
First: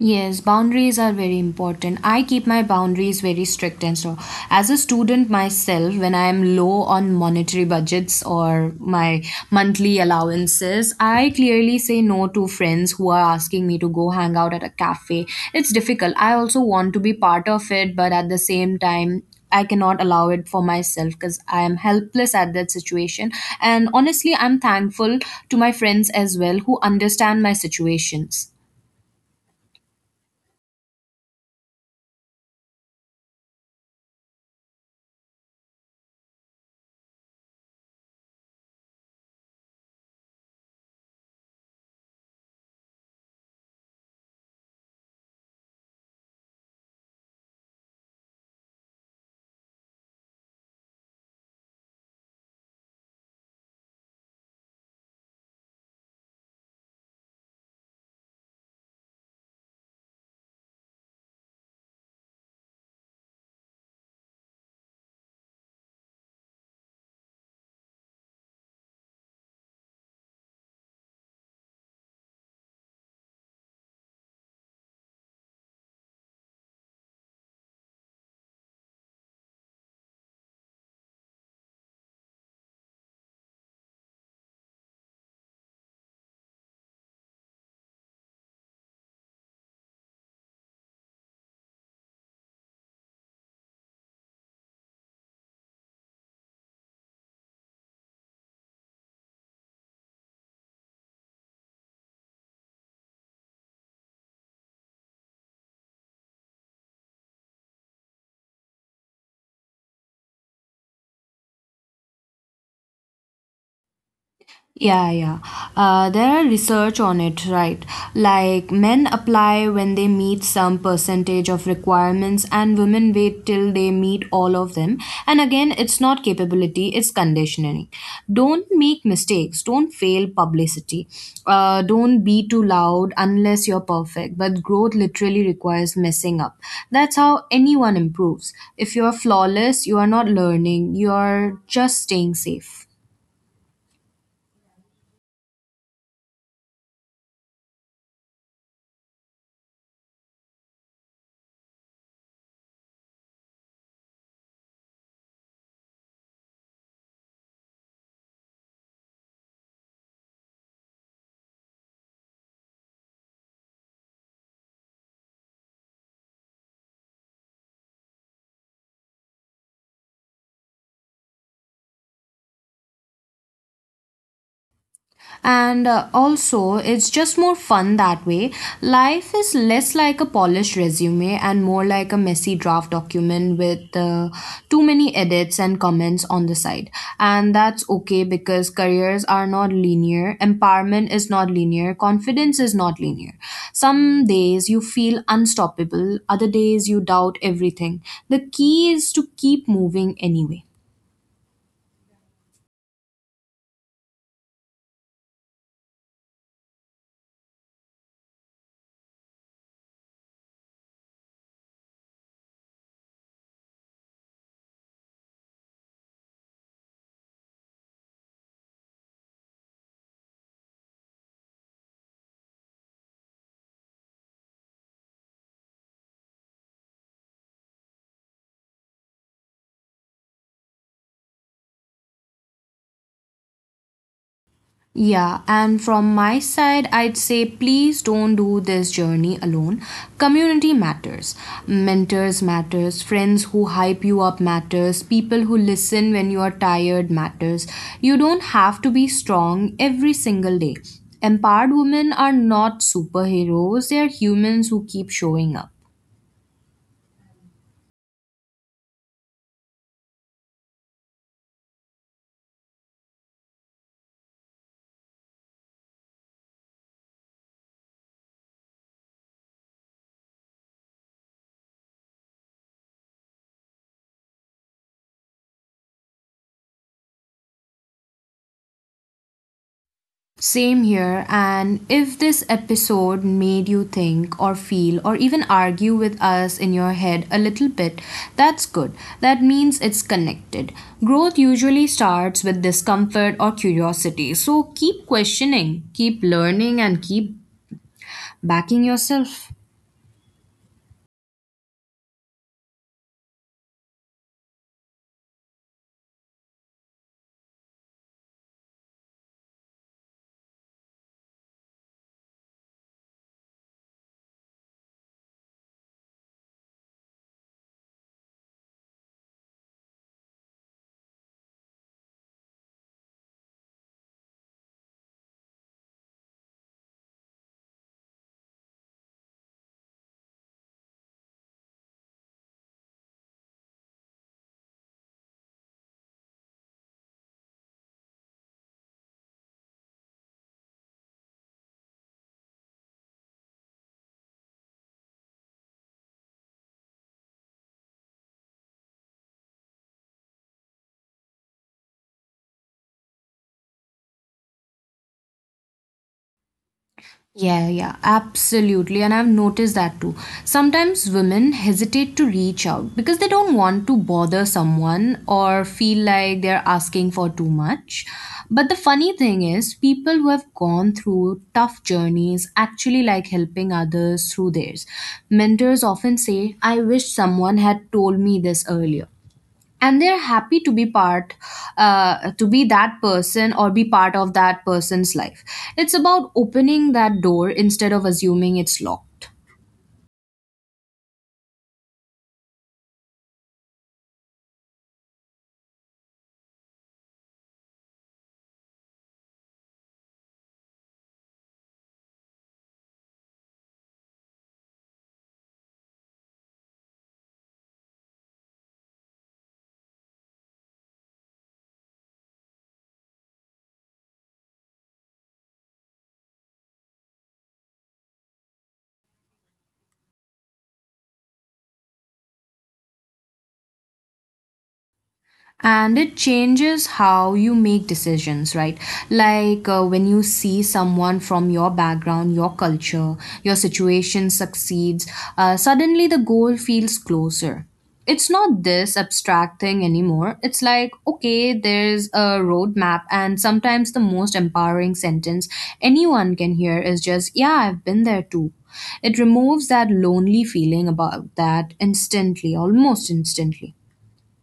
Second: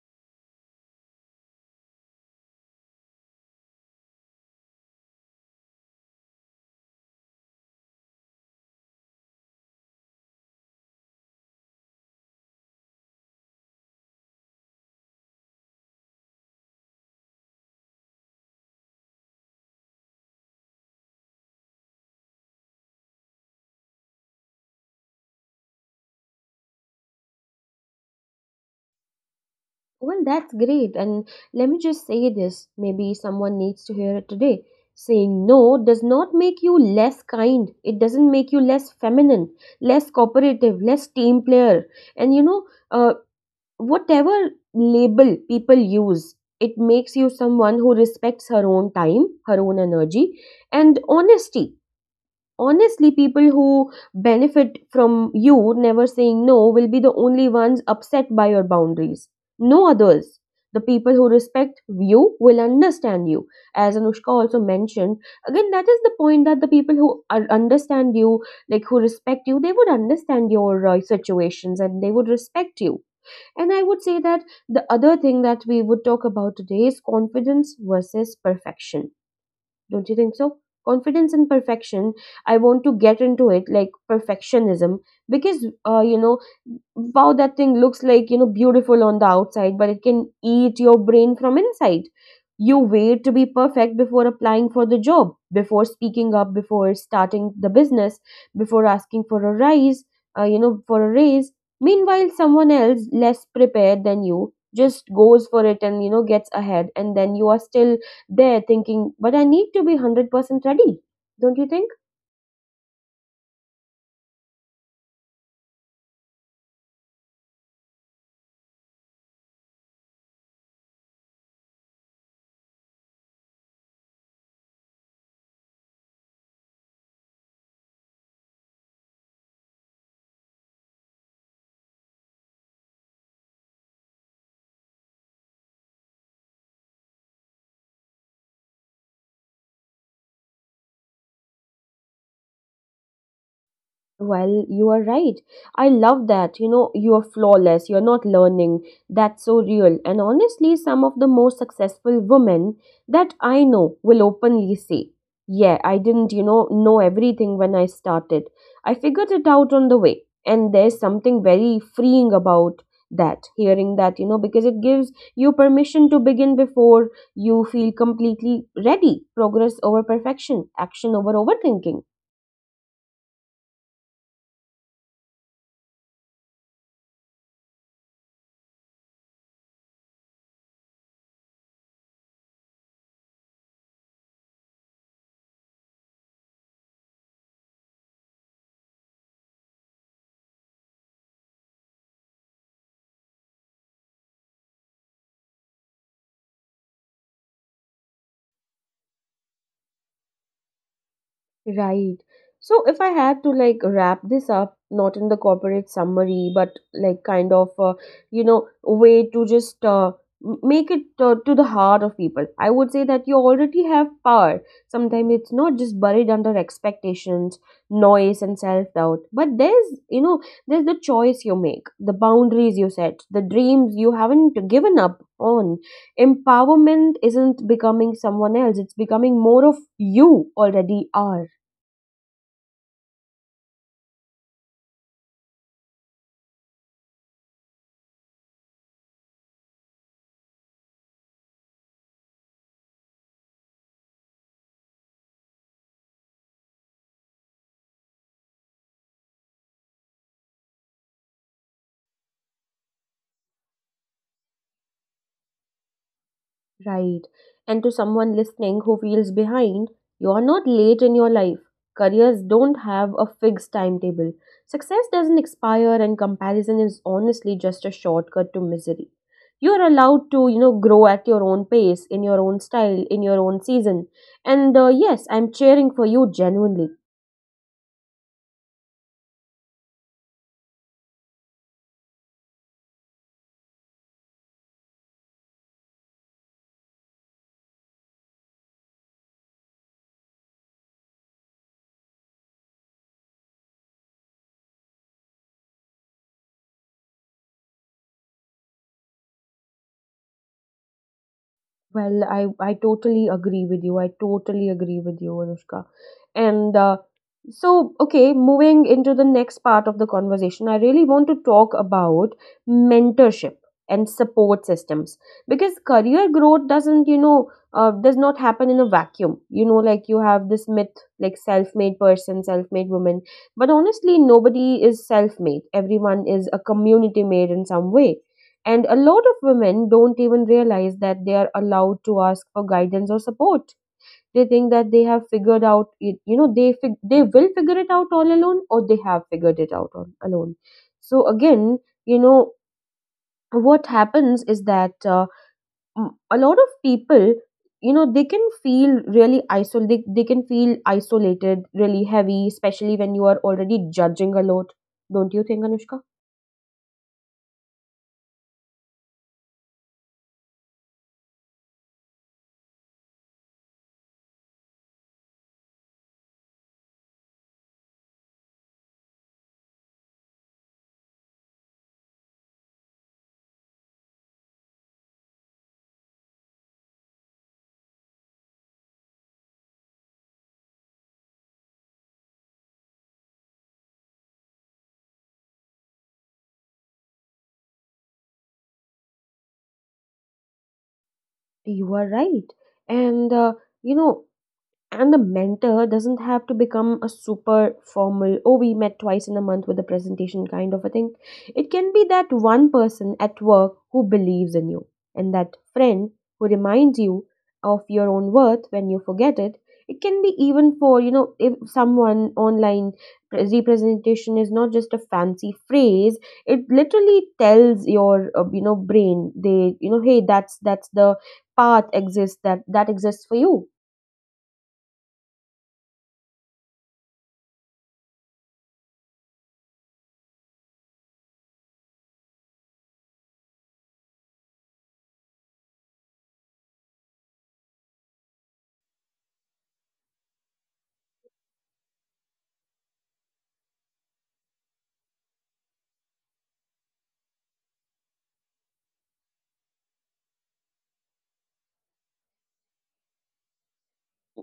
Yes, boundaries are very important. I keep my boundaries very strict and so as a student myself, when I am low on monetary budgets or my monthly allowances, I clearly say no to friends who are asking me to go hang out at a cafe. It's difficult. I also want to be part of it, but at the same time, I cannot allow it for myself because I am helpless at that situation. And honestly, I'm thankful to my friends as well who understand my situations.
Well, that's great. And let me just say this, maybe someone needs to hear it today. Saying no does not make you less kind. It doesn't make you less feminine, less cooperative, less team player. And you know, uh, whatever label people use, it makes you someone who respects her own time, her own energy, and honesty honestly people who benefit from you never saying no will be the only ones upset by your boundaries. No others. The people who respect you will understand you. As Anushka also mentioned, again that is the point that the people who are, understand you, like who respect you, they would understand your uh, situations and they would respect you. And I would say that the other thing that we would talk about today is confidence versus perfection. Don't you think so? Confidence and perfection. I want to get into it, like perfectionism, because, uh, you know, wow, that thing looks like, you know, beautiful on the outside, but it can eat your brain from inside. You wait to be perfect before applying for the job, before speaking up, before starting the business, before asking for a rise, uh, you know, for a raise. Meanwhile, someone else less prepared than you just goes for it and, you know, gets ahead, and then you are still there thinking, but I need to be one hundred percent ready, don't you think?
Yeah, yeah. Uh, there are research on it, right? Like men apply when they meet some percentage of requirements, and women wait till they meet all of them. And again, it's not capability, it's conditioning. Don't make mistakes, don't fail publicity, uh, don't be too loud unless you're perfect. But growth literally requires messing up. That's how anyone improves. If you're flawless, you are not learning, you're just staying safe.
Well, you are right. I love that. You know, you are flawless. You're not learning. That's so real. And honestly, some of the most successful women that I know will openly say, Yeah, I didn't, you know, know everything when I started. I figured it out on the way. And there's something very freeing about that, hearing that, you know, because it gives you permission to begin before you feel completely ready. Progress over perfection, action over overthinking.
and uh, also it's just more fun that way. Life is less like a polished resume and more like a messy draft document with uh, too many edits and comments on the side, and that's okay because careers are not linear, empowerment is not linear, confidence is not linear. Some days you feel unstoppable, other days you doubt everything. The key is to keep moving anyway.
Right. So if I had to like wrap this up, not in the corporate summary, but like kind of, uh, you know, way to just uh, m- make it uh, to the heart of people, I would say that you already have power. Sometimes it's not just buried under expectations, noise, and self doubt, but there's, you know, there's the choice you make, the boundaries you set, the dreams you haven't given up on. Empowerment isn't becoming someone else, it's becoming more of you already are.
Yeah, and from my side, I'd say please don't do this journey alone. Community matters, mentors matters, friends who hype you up matters, people who listen when you are tired matters. You don't have to be strong every single day. Empowered women are not superheroes, they are humans who keep showing up.
Right. And to someone listening who feels behind, you are not late in your life. Careers don't have a fixed timetable. Success doesn't expire, and comparison is honestly just a shortcut to misery. You are allowed to, you know, grow at your own pace, in your own style, in your own season. And uh, yes, I'm cheering for you genuinely.
Same here. And if this episode made you think or feel or even argue with us in your head a little bit, that's good. That means it's connected. Growth usually starts with discomfort or curiosity. So keep questioning, keep learning, and keep backing yourself.
Well, I, I totally agree with you. I totally agree with you, Anushka. And uh, so, okay, moving into the next part of the conversation, I really want to talk about mentorship and support systems, because career growth doesn't, you know, uh, does not happen in a vacuum. You know, like you have this myth like self made person, self made woman. But honestly, nobody is self made, everyone is a community made in some way, and a lot of women don't even realize that they are allowed to ask for guidance or support. They think that they have figured out it, you know, they fig- they will figure it out all alone, or they have figured it out on, alone. So again, you know, what happens is that uh, m- a lot of people, you know, they can feel really isol They, they can feel isolated, really heavy, especially when you are already judging a lot. Don't you think, Anushka?
Yeah, yeah, absolutely. And I've noticed that too. Sometimes women hesitate to reach out because they don't want to bother someone or feel like they're asking for too much. But the funny thing is, people who have gone through tough journeys actually like helping others through theirs. Mentors often say, I wish someone had told me this earlier, and they're happy to be part, uh, to be that person or be part of that person's life. It's about opening that door instead of assuming it's locked.
You are right. And uh, you know and the mentor doesn't have to become a super formal, oh, we met twice in a month with a presentation kind of a thing. It can be that one person at work who believes in you, and that friend who reminds you of your own worth when you forget it. It can be, even for, you know, if someone online, pre- representation is not just a fancy phrase. It literally tells your uh, you know brain, they you know hey, that's that's the path exists, that that exists for you.
And it changes how you make decisions, right? Like uh, when you see someone from your background, your culture, your situation succeeds, uh, suddenly the goal feels closer. It's not this abstract thing anymore. It's like, okay, there's a roadmap. And sometimes the most empowering sentence anyone can hear is just, yeah, I've been there too. It removes that lonely feeling about that instantly, almost instantly.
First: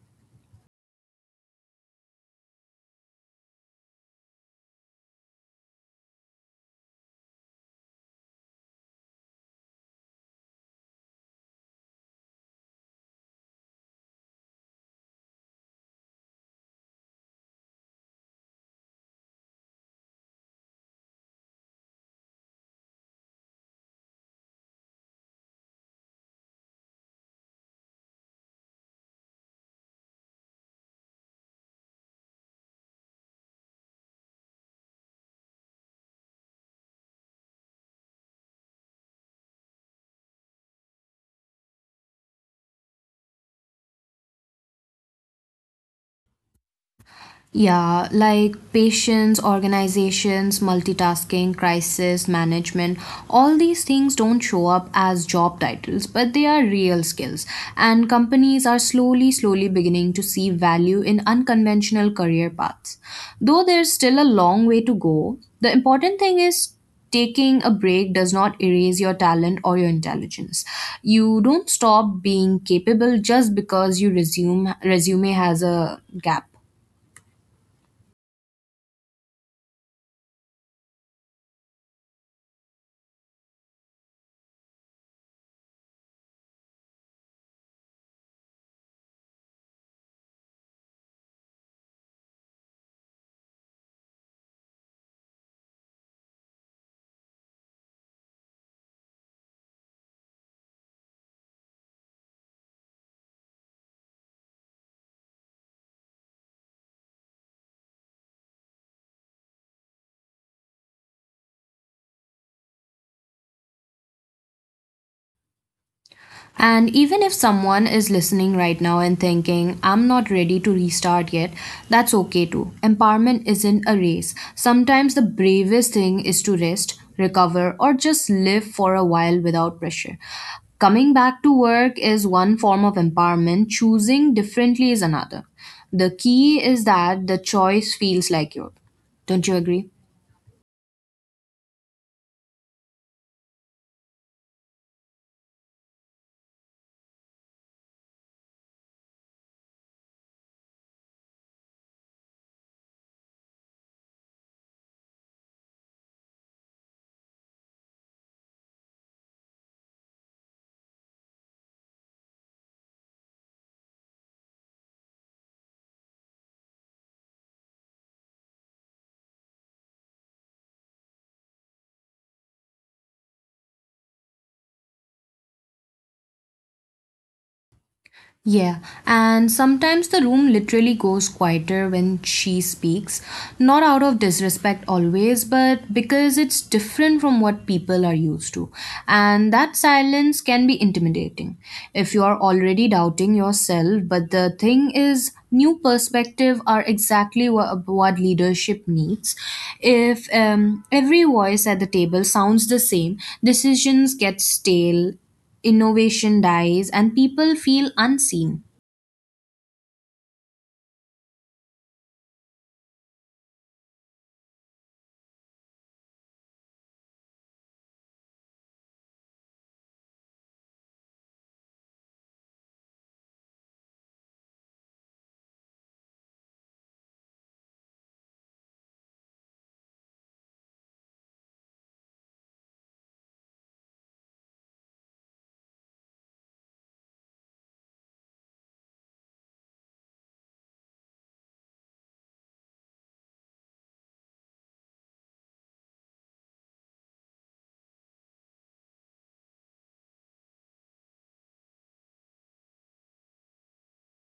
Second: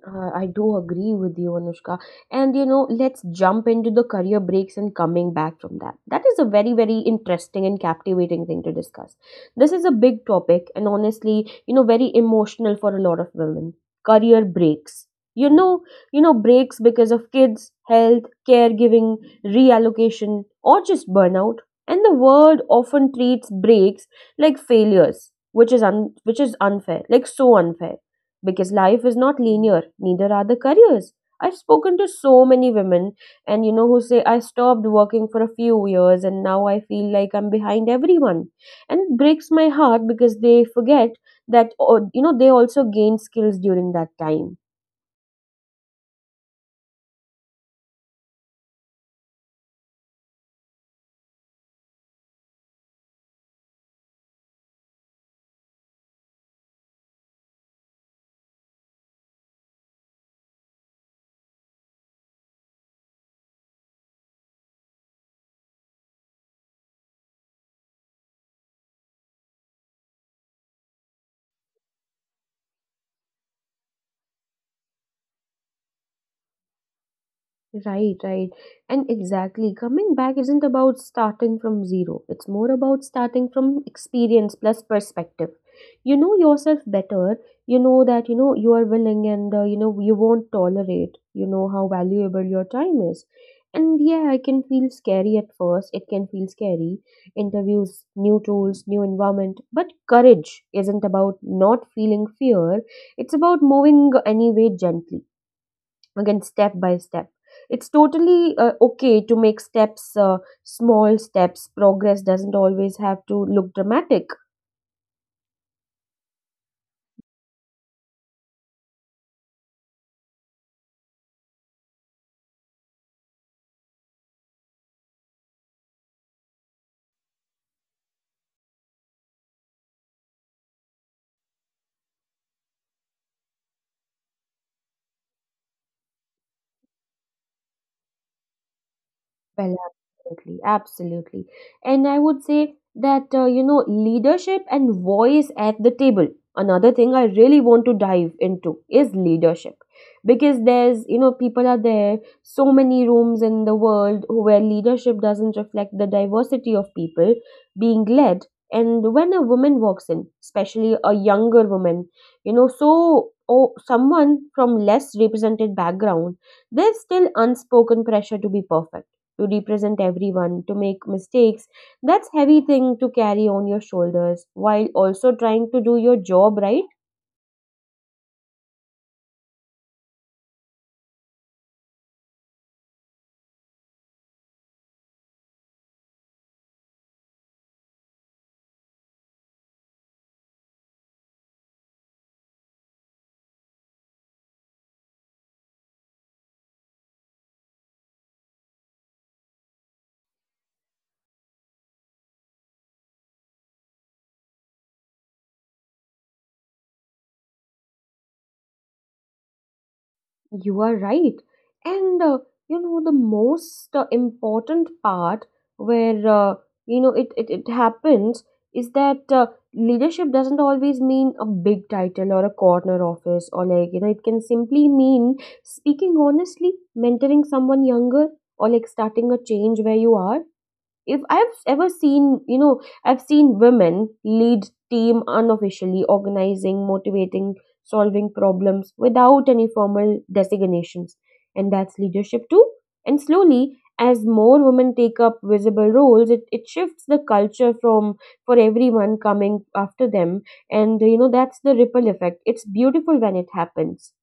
Uh, I do agree with you, Anushka. And you know, let's jump into the career breaks and coming back from that. That is a very, very interesting and captivating thing to discuss. This is a big topic and, honestly, you know, very emotional for a lot of women. Career breaks. You know, you know, breaks because of kids, health, caregiving, reallocation, or just burnout. And the world often treats breaks like failures, which is un- which is unfair, like so unfair, because life is not linear. Neither are the careers. I've spoken to so many women, and you know who say, I stopped working for a few years, and now I feel like I'm behind everyone. And it breaks my heart because they forget that oh, you know they also gain skills during that time.
Yeah, like patience, organizations, multitasking, crisis management, all these things don't show up as job titles, but they are real skills. And companies are slowly, slowly beginning to see value in unconventional career paths. Though there's still a long way to go, the important thing is taking a break does not erase your talent or your intelligence. You don't stop being capable just because your resume resume has a gap.
Right, right. And exactly, coming back isn't about starting from zero. It's more about starting from experience plus perspective. You know yourself better. You know that, you know, you are willing, and, uh, you know, you won't tolerate. You know how valuable your time is. And yeah, it can feel scary at first. It can feel scary. Interviews, new tools, new environment. But courage isn't about not feeling fear. It's about moving anyway, gently, again, step by step. It's totally uh, okay to make steps uh, small steps. Progress doesn't always have to look dramatic.
And even if someone is listening right now and thinking, I'm not ready to restart yet, that's okay too. Empowerment isn't a race. Sometimes the bravest thing is to rest, recover, or just live for a while without pressure. Coming back to work is one form of empowerment, choosing differently is another. The key is that the choice feels like yours. Don't you
Well,
agree?
absolutely, absolutely. And I would say that, uh, you know, leadership and voice at the table. Another thing I really want to dive into is leadership. Because there's, you know, people are there, so many rooms in the world where leadership doesn't reflect the diversity of people being led. And when a woman walks in, especially a younger woman, you know, so oh, someone from less represented background, there's still unspoken pressure to be perfect, to represent everyone, to make mistakes. That's heavy thing to carry on your shoulders while also trying to do your job right.
Yeah, and sometimes the room literally goes quieter when she speaks. Not out of disrespect always, but because it's different from what people are used to. And that silence can be intimidating if you are already doubting yourself. But the thing is, new perspective are exactly what, what leadership needs. If um, every voice at the table sounds the same, decisions get stale, innovation dies, and people feel unseen.
You are right. And uh, you know, the most uh, important part where uh, you know it, it, it happens is that uh, leadership doesn't always mean a big title or a corner office, or, like, you know it can simply mean speaking honestly, mentoring someone younger, or like starting a change where you are. If i've ever seen you know i've seen women lead team, unofficially organizing, motivating, solving problems without any formal designations. And that's leadership too. And slowly, as more women take up visible roles, it, it shifts the culture from for everyone coming after them. And you know that's the ripple effect. It's beautiful when it happens.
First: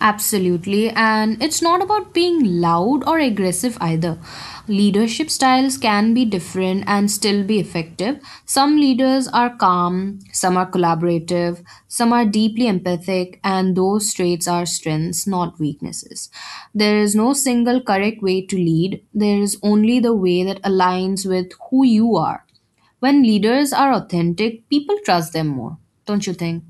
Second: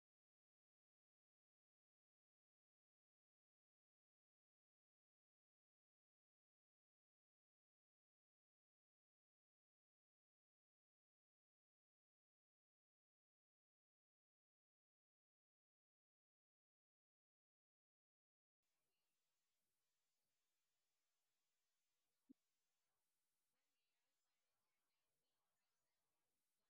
Absolutely, and it's not about being loud or aggressive either. Leadership styles can be different and still be effective. Some leaders are calm, some are collaborative, some are deeply empathic, and those traits are strengths, not weaknesses. There is no single correct way to lead, there is only the way that aligns with who you are. When leaders are authentic, people trust them more, don't you think?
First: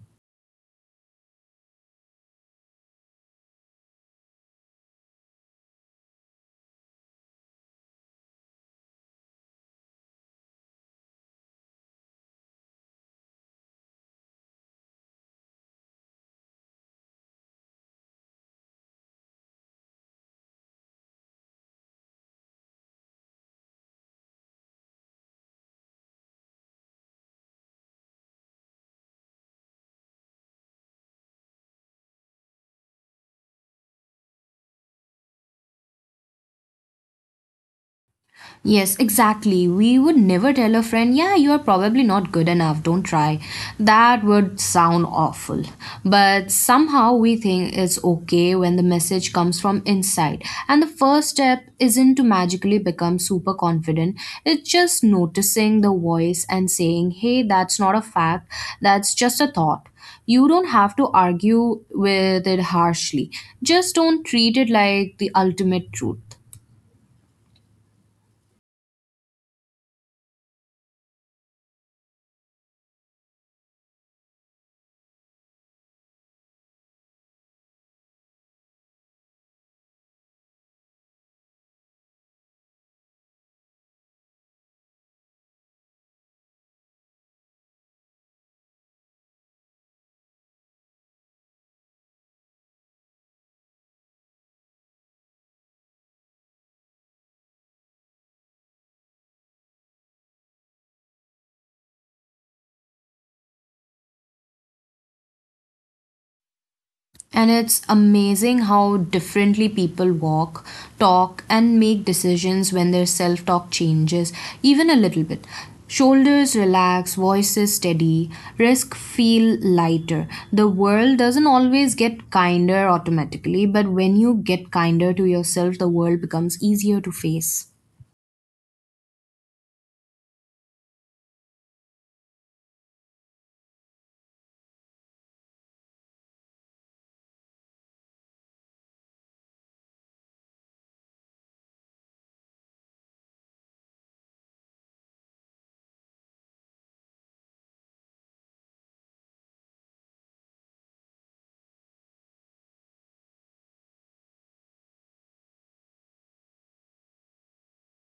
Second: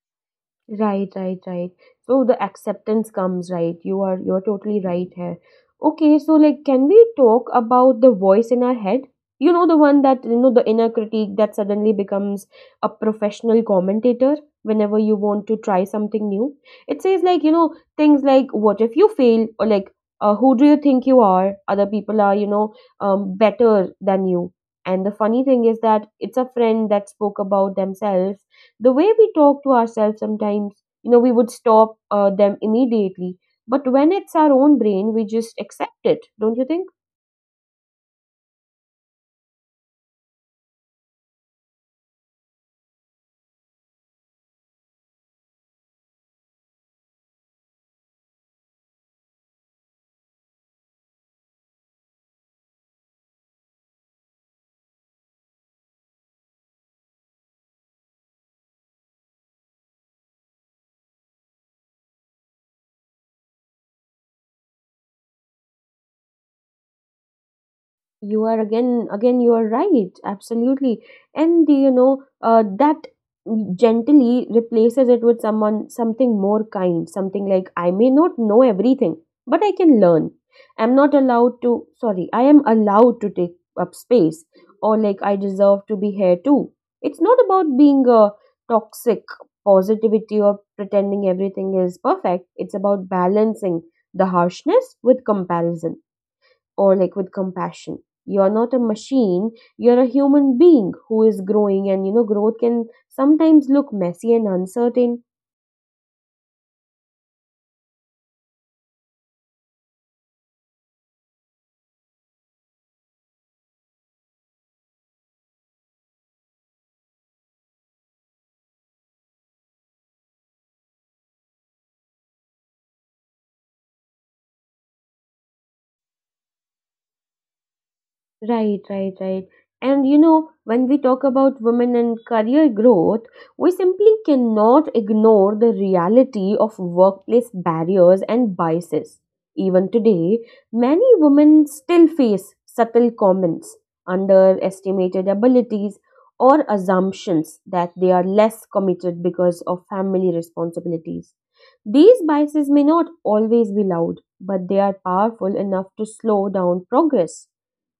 Right, right, right. So the acceptance comes, right. You are you're totally right here. Okay, so like, can we talk about the voice in our head? You know the one, that you know the inner critique that suddenly becomes a professional commentator whenever you want to try something new. It says, like, you know, things like, what if you fail, or like, uh, who do you think you are? Other people are, you know, um, better than you. And the funny thing is that, it's a friend that spoke about themselves the way we talk to ourselves sometimes, you know we would stop uh, them immediately. But when it's our own brain, we just accept it. Don't you think?
Yes, exactly. We would never tell a friend, yeah, you are probably not good enough, don't try. That would sound awful. But somehow we think it's okay when the message comes from inside. And the first step isn't to magically become super confident, it's just noticing the voice and saying, hey, that's not a fact, that's just a thought. You don't have to argue with it harshly. Just don't treat it like the ultimate truth.
You are, again, again, you are right, absolutely. And you know uh, that gently replaces it with someone something more kind, something like, I may not know everything, but I can learn. I'm not allowed to, sorry, I am allowed to take up space, or like, I deserve to be here too. It's not about being a toxic positivity or pretending everything is perfect. It's about balancing the harshness with comparison, or like, with compassion. You're not a machine, you're a human being who is growing. And you know growth can sometimes look messy and uncertain.
And it's amazing how differently people walk, talk, and make decisions when their self talk changes, even a little bit. Shoulders relax, voices steady, risk feel lighter. The world doesn't always get kinder automatically, but when you get kinder to yourself, the world becomes easier to face.
Right, right, right. And you know, when we talk about women and career growth, we simply cannot ignore the reality of workplace barriers and biases. Even today, many women still face subtle comments, underestimated abilities, or assumptions that they are less committed because of family responsibilities. These biases may not always be loud, but they are powerful enough to slow down progress.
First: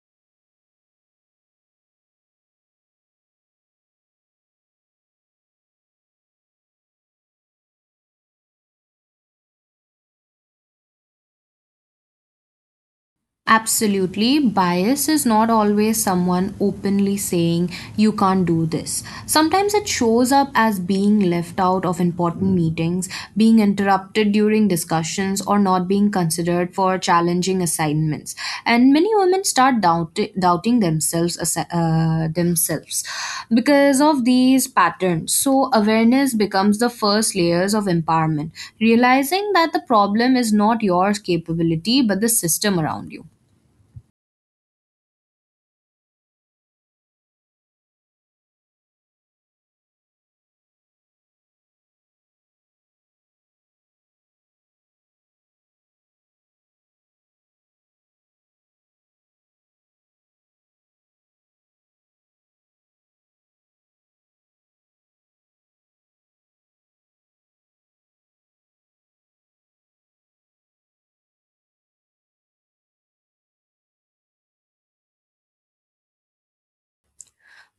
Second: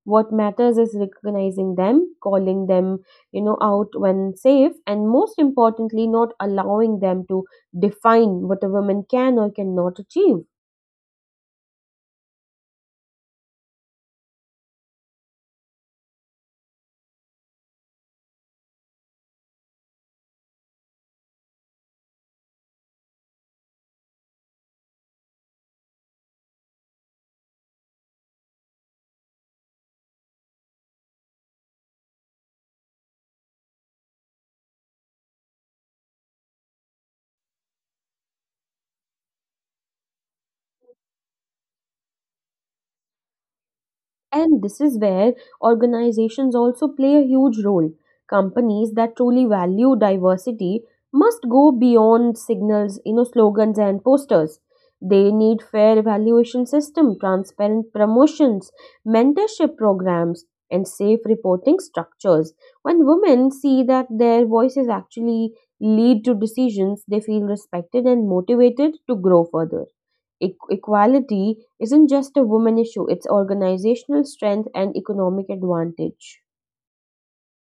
What matters is recognizing them, calling them you know out when safe, and most importantly, not allowing them to define what a woman can or cannot achieve.
Absolutely. Bias is not always someone openly saying, you can't do this. Sometimes it shows up as being left out of important meetings, being interrupted during discussions, or not being considered for challenging assignments. And many women start doubt- doubting themselves, as- uh, themselves because of these patterns. So, awareness becomes the first layers of empowerment, realizing that the problem is not your capability but the system around you.
And this is where organizations also play a huge role. Companies that truly value diversity must go beyond signals, you know, slogans and posters. They need fair evaluation system, transparent promotions, mentorship programs, and safe reporting structures. When women see that their voices actually lead to decisions, they feel respected and motivated to grow further. Equ- equality isn't just a woman issue, it's organizational strength and economic advantage.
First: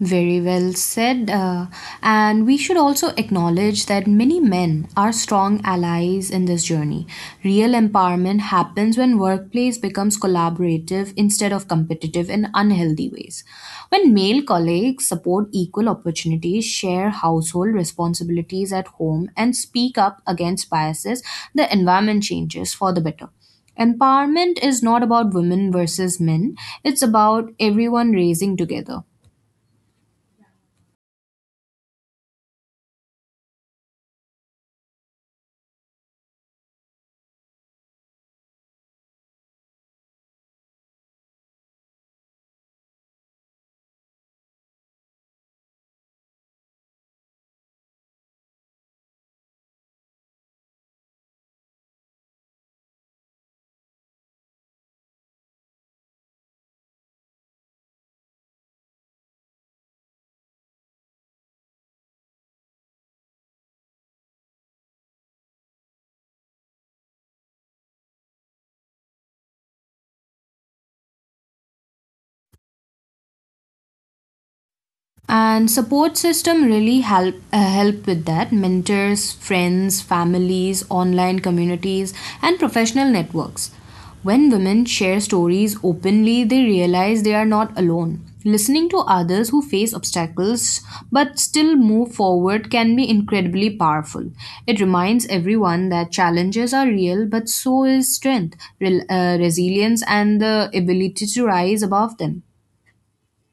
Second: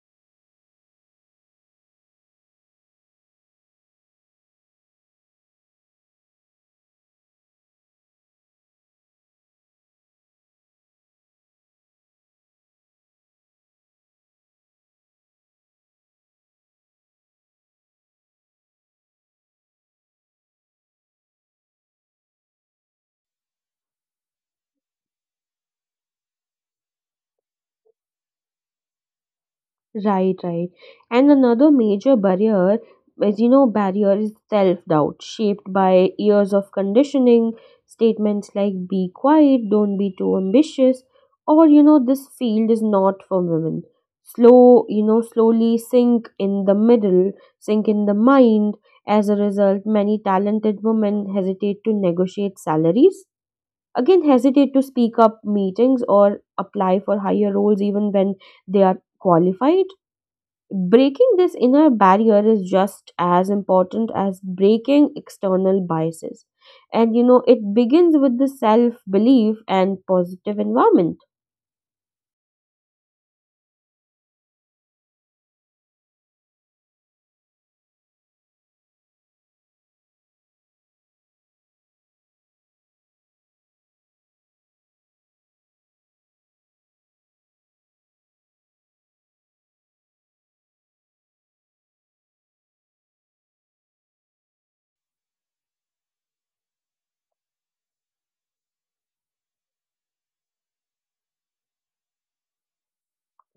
Very well said. Uh, and we should also acknowledge that many men are strong allies in this journey. Real empowerment happens when workplace becomes collaborative instead of competitive in unhealthy ways. When male colleagues support equal opportunities, share household responsibilities at home, and speak up against biases, the environment changes for the better. Empowerment is not about women versus men, it's about everyone raising together.
Right, right. And another major barrier, as you know, barrier is self doubt, shaped by years of conditioning. Statements like, be quiet, don't be too ambitious, or you know, this field is not for women. Slow, you know, slowly sink in the middle, sink in the mind. As a result, many talented women hesitate to negotiate salaries, again hesitate to speak up meetings, or apply for higher roles even when they are qualified. Breaking this inner barrier is just as important as breaking external biases. And you know it begins with the self belief and positive environment.
And support system really help uh, help with that, mentors, friends, families, online communities, and professional networks. When women share stories openly, they realize they are not alone. Listening to others who face obstacles but still move forward can be incredibly powerful. It reminds everyone that challenges are real, but so is strength, rel- uh, resilience, and the ability to rise above them.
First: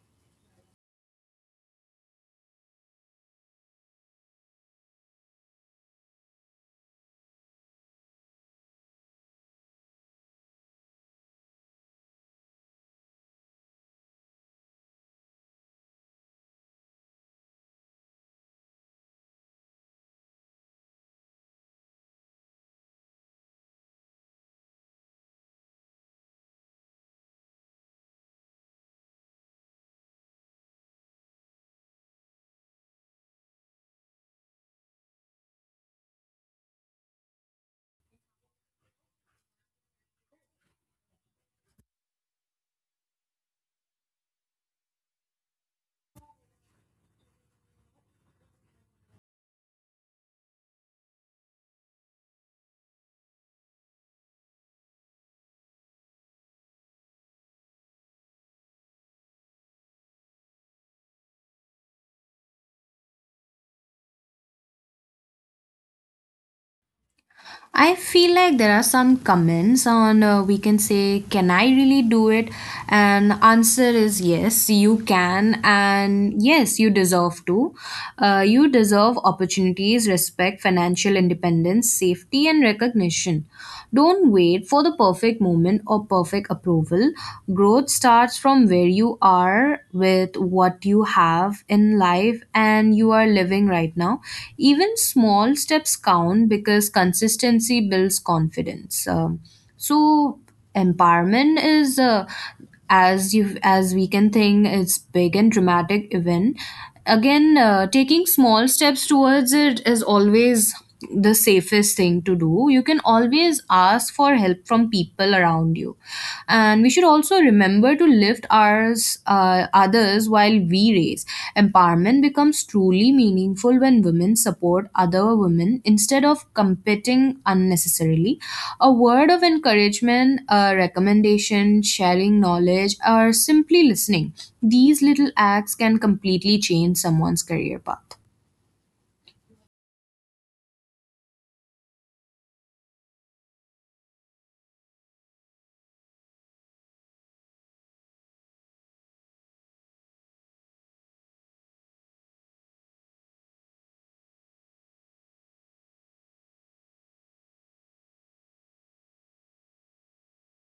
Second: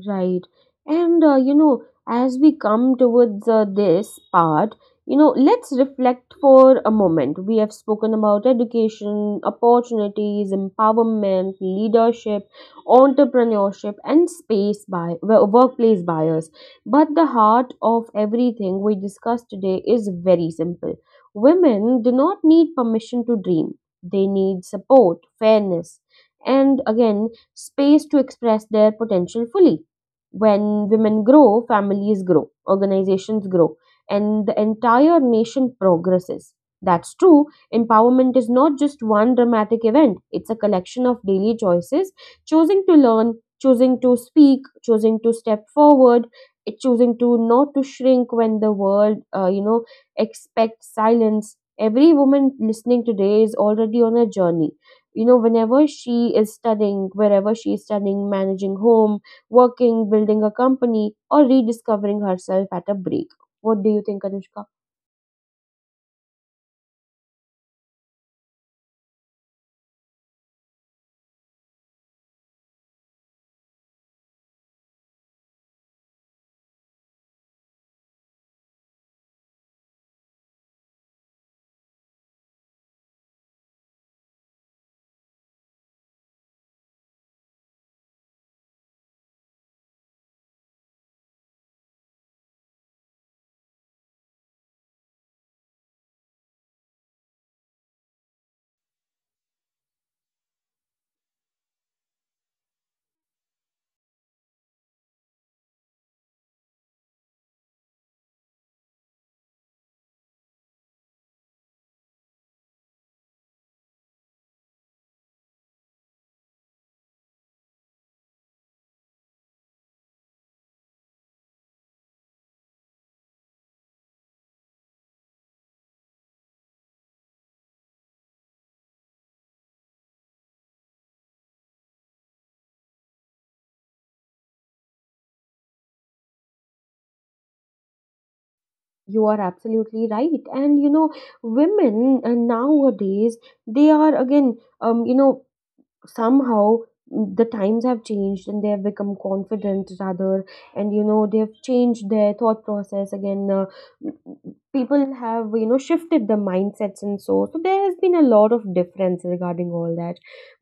Right. And, uh, you know, as we come towards uh, this part, you know, let's reflect for a moment. We have spoken about education, opportunities, empowerment, leadership, entrepreneurship, and space by wo- workplace bias. But the heart of everything we discussed today is very simple. Women do not need permission to dream. They need support, fairness, and again, space to express their potential fully. When women grow, families grow, organizations grow, and the entire nation progresses. That's true. Empowerment is not just one dramatic event, it's a collection of daily choices, choosing to learn, choosing to speak, choosing to step forward, eh, choosing to not to shrink when the world, uh, you know, expects silence. Every woman listening today is already on a journey, you know, whenever she is studying, wherever she is studying, managing home, working, building a company, or rediscovering herself at a break. What do you think, Anushka?
I feel like there are some comments on, uh, we can say, can I really do it? And answer is yes, you can, and yes, you deserve to. Uh, you deserve opportunities, respect, financial independence, safety, and recognition. Don't wait for the perfect moment or perfect approval. Growth starts from where you are with what you have have in life, and you are living right now. Even small steps count because consistency builds confidence. Um, so empowerment is uh, as you as we can think, it's big and dramatic event. Again uh, Taking small steps towards it is always the safest thing to do. You can always ask for help from people around you. And we should also remember to lift ours, uh, others while we raise. Empowerment becomes truly meaningful when women support other women instead of competing unnecessarily. A word of encouragement, a recommendation, sharing knowledge, or simply listening. These little acts can completely change someone's career path.
You are absolutely right. And you know, women uh, nowadays, they are, again, um, you know, somehow, mm, the times have changed and they have become confident rather, and you know they have changed their thought process. Again, uh, people have, you know, shifted their mindsets, and so so there has been a lot of difference regarding all that.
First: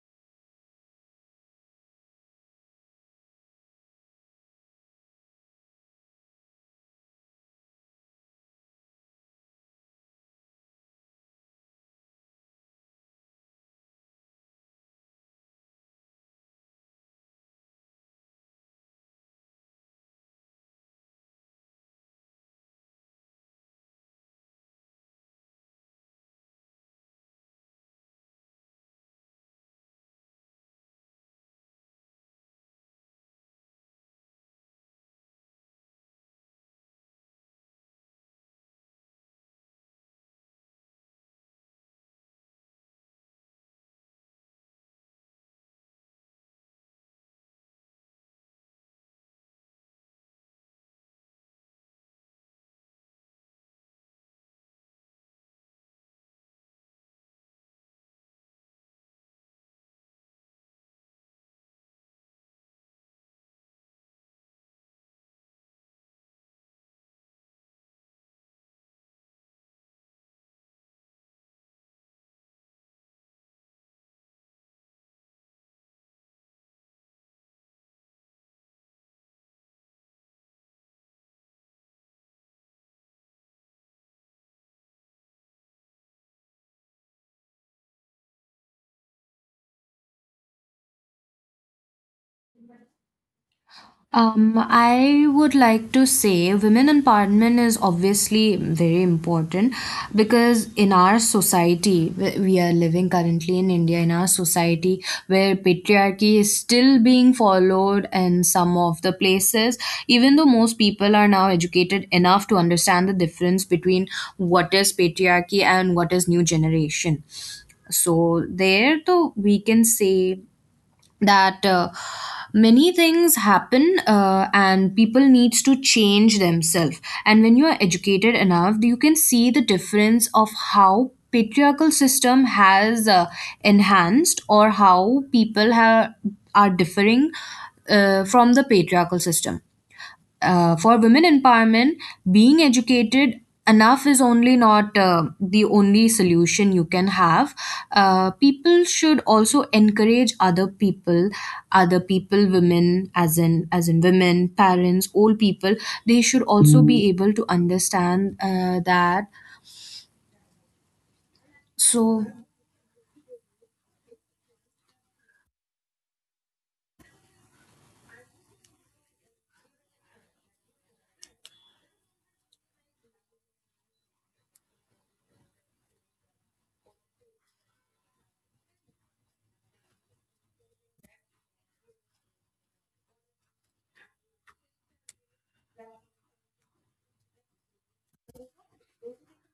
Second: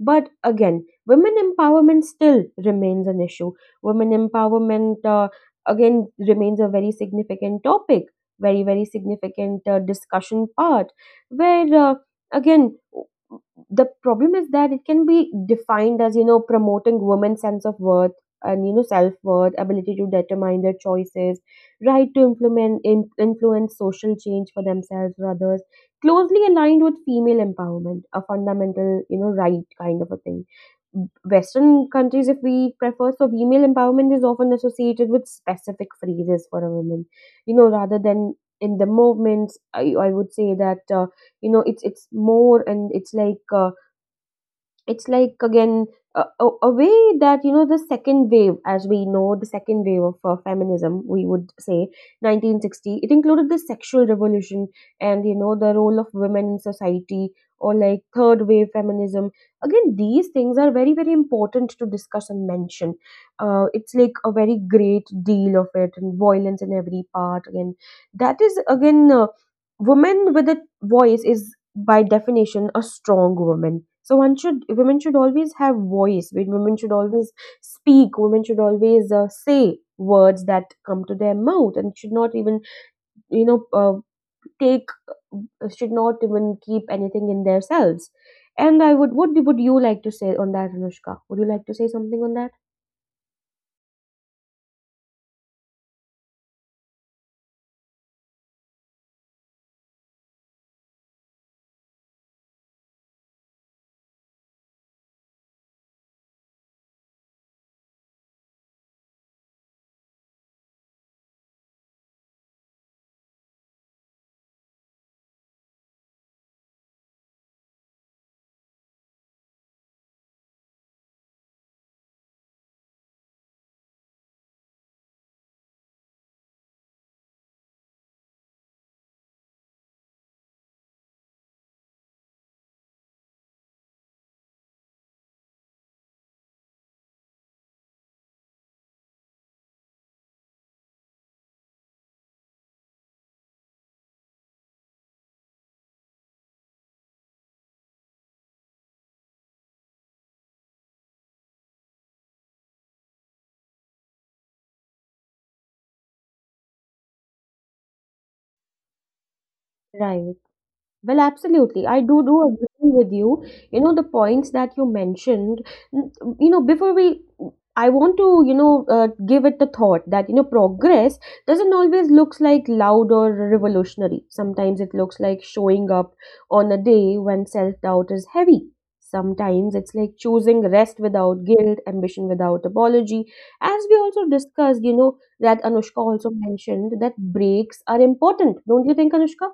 But again, women empowerment still remains an issue. Women empowerment, uh, again, remains a very significant topic, very very significant uh, discussion part, where, uh, again, the problem is that it can be defined as, you know, promoting women's sense of worth and, you know, self-worth, ability to determine their choices, right to implement in, influence social change for themselves or others, closely aligned with female empowerment, a fundamental, you know, right kind of a thing. Western countries, if we prefer, so female empowerment is often associated with specific phrases for a woman, you know, rather than in the movements. i, I would say that, uh, you know, it's it's more, and it's like, uh, it's like, again, a, a a way that, you know, the second wave, as we know, the second wave of uh, feminism, we would say nineteen sixty, it included the sexual revolution and, you know, the role of women in society, or like third wave feminism. Again, these things are very very important to discuss and mention. Uh, it's like a very great deal of it, and violence in every part. Again, that is, again, uh, women with a voice is by definition a strong woman. So one should women should always have voice, women should always speak, women should always uh, say words that come to their mouth and should not even, you know uh, take uh, should not even keep anything in themselves. And I would what would you like to say on that, Anushka? Would you like to say something on that?
Um, I would like to say women empowerment is obviously very important because in our society, wh- we are living currently in India, in our society where patriarchy is still being followed in some of the places, even though most people are now educated enough to understand the difference between what is patriarchy and what is new generation. So, there, though, we can say that uh, many things happen, uh, and people needs to change themselves, and when you are educated enough you can see the difference of how patriarchal system has uh, enhanced, or how people have are differing uh, from the patriarchal system. Uh, for women empowerment, being educated enough is only not uh, the only solution you can have. Uh, people should also encourage other people, other people, women, as in, as in women, parents, old people. They should also be able to understand uh, that.
Right. Well, absolutely. I do
So
do agree with you. You know, the points that you mentioned, n- you know, before we, I want to, you know, uh, give it the thought that, you know, progress doesn't always looks like loud or revolutionary. Sometimes it looks like showing up on a day when self-doubt is heavy. Sometimes it's like choosing rest without guilt, ambition without apology. As we also discussed, you know, that Anushka also mentioned that breaks are important. Don't you think, Anushka?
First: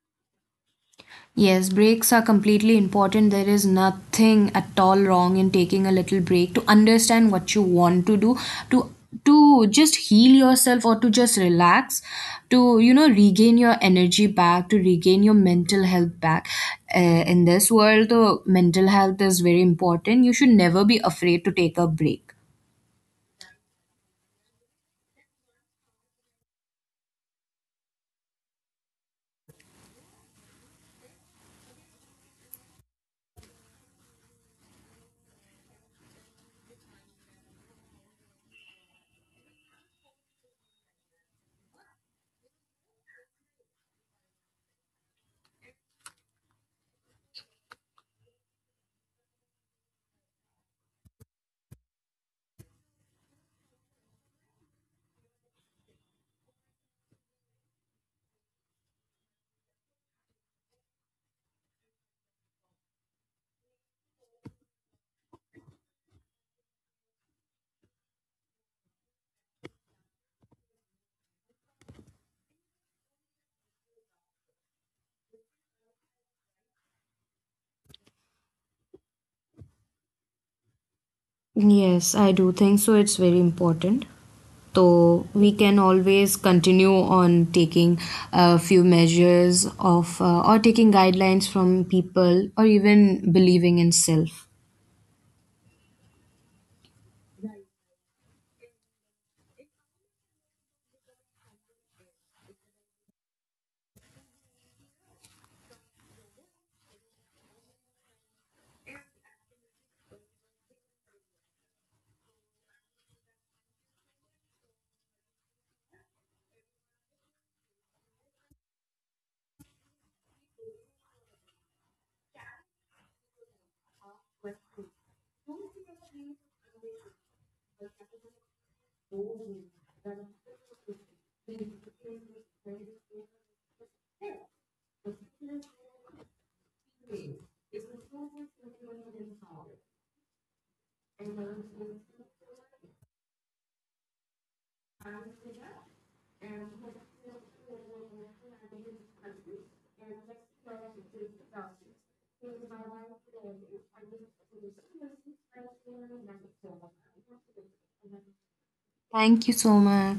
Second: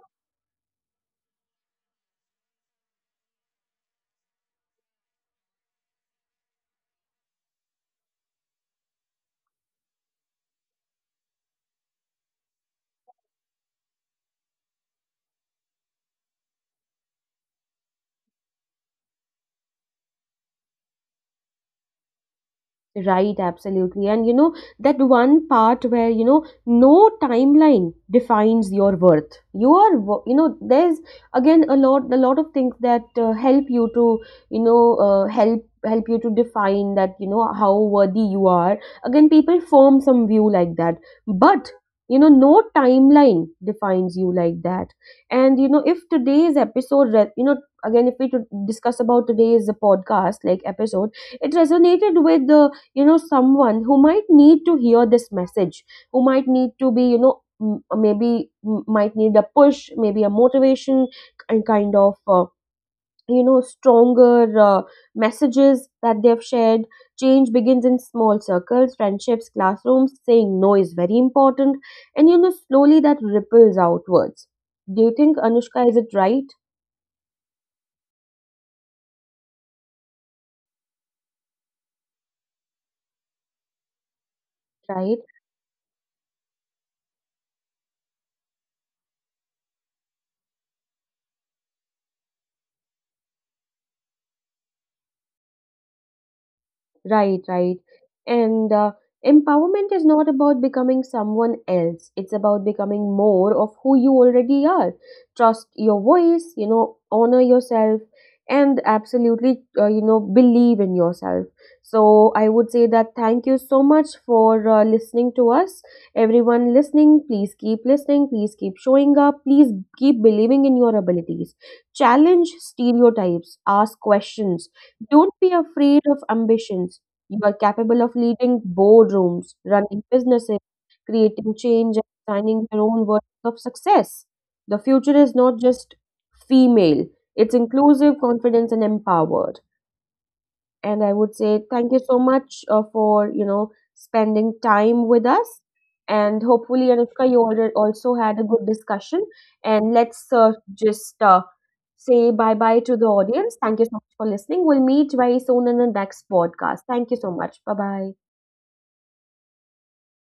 yes, breaks are completely important. There is nothing at all wrong in taking a little break to understand what you want to do, to to just heal yourself or to just relax, to you know regain your energy back, to regain your mental health back. Uh, in this world, the mental health is very important. You should never be afraid to take a break.
Right, absolutely. And you know, that one part where, you know, no timeline defines your worth. You are, wo- you know, there's again a lot, a lot of things that uh, help you to, you know, uh, help help you to define that, you know, how worthy you are. Again, people form some view like that. But, you know, no timeline defines you like that. And, you know, if today's episode, re- you know, again, if we to discuss about today's podcast, like episode, it resonated with the, you know, someone who might need to hear this message, who might need to be, you know, m- maybe m- might need a push, maybe a motivation, and kind of, uh, you know, stronger, uh, messages that they've shared. Change begins in small circles, friendships, classrooms, saying no is very important, and you know slowly that ripples outwards. Do you think, Anushka, is it right?
Yes, I do think so. It's very important.
Right.
So we can always continue on taking a few measures of, uh, or taking guidelines from people, or even believing in self.
Right, right. And uh, empowerment is not about becoming someone else. It's about becoming more of who you already are. Trust your voice, you know, honor yourself, and absolutely, uh, you know, believe in yourself. So I would say that thank you so much for uh, listening to us. Everyone listening, please keep listening, please keep showing up, please keep believing in your abilities. Challenge stereotypes, ask questions, don't be afraid of ambitions. You are capable of leading boardrooms, running businesses, creating change, and designing your own version of success. The future is not just female, it's inclusive, confident, and empowered. And I would say thank you so much uh, for, you know, spending time with us. And hopefully, Anushka, you alre- also had a good discussion. And let's uh, just uh, say bye bye to the audience. Thank you so much for listening. We'll meet very soon in the next podcast. Thank you so much. Bye bye.
Thank you so much.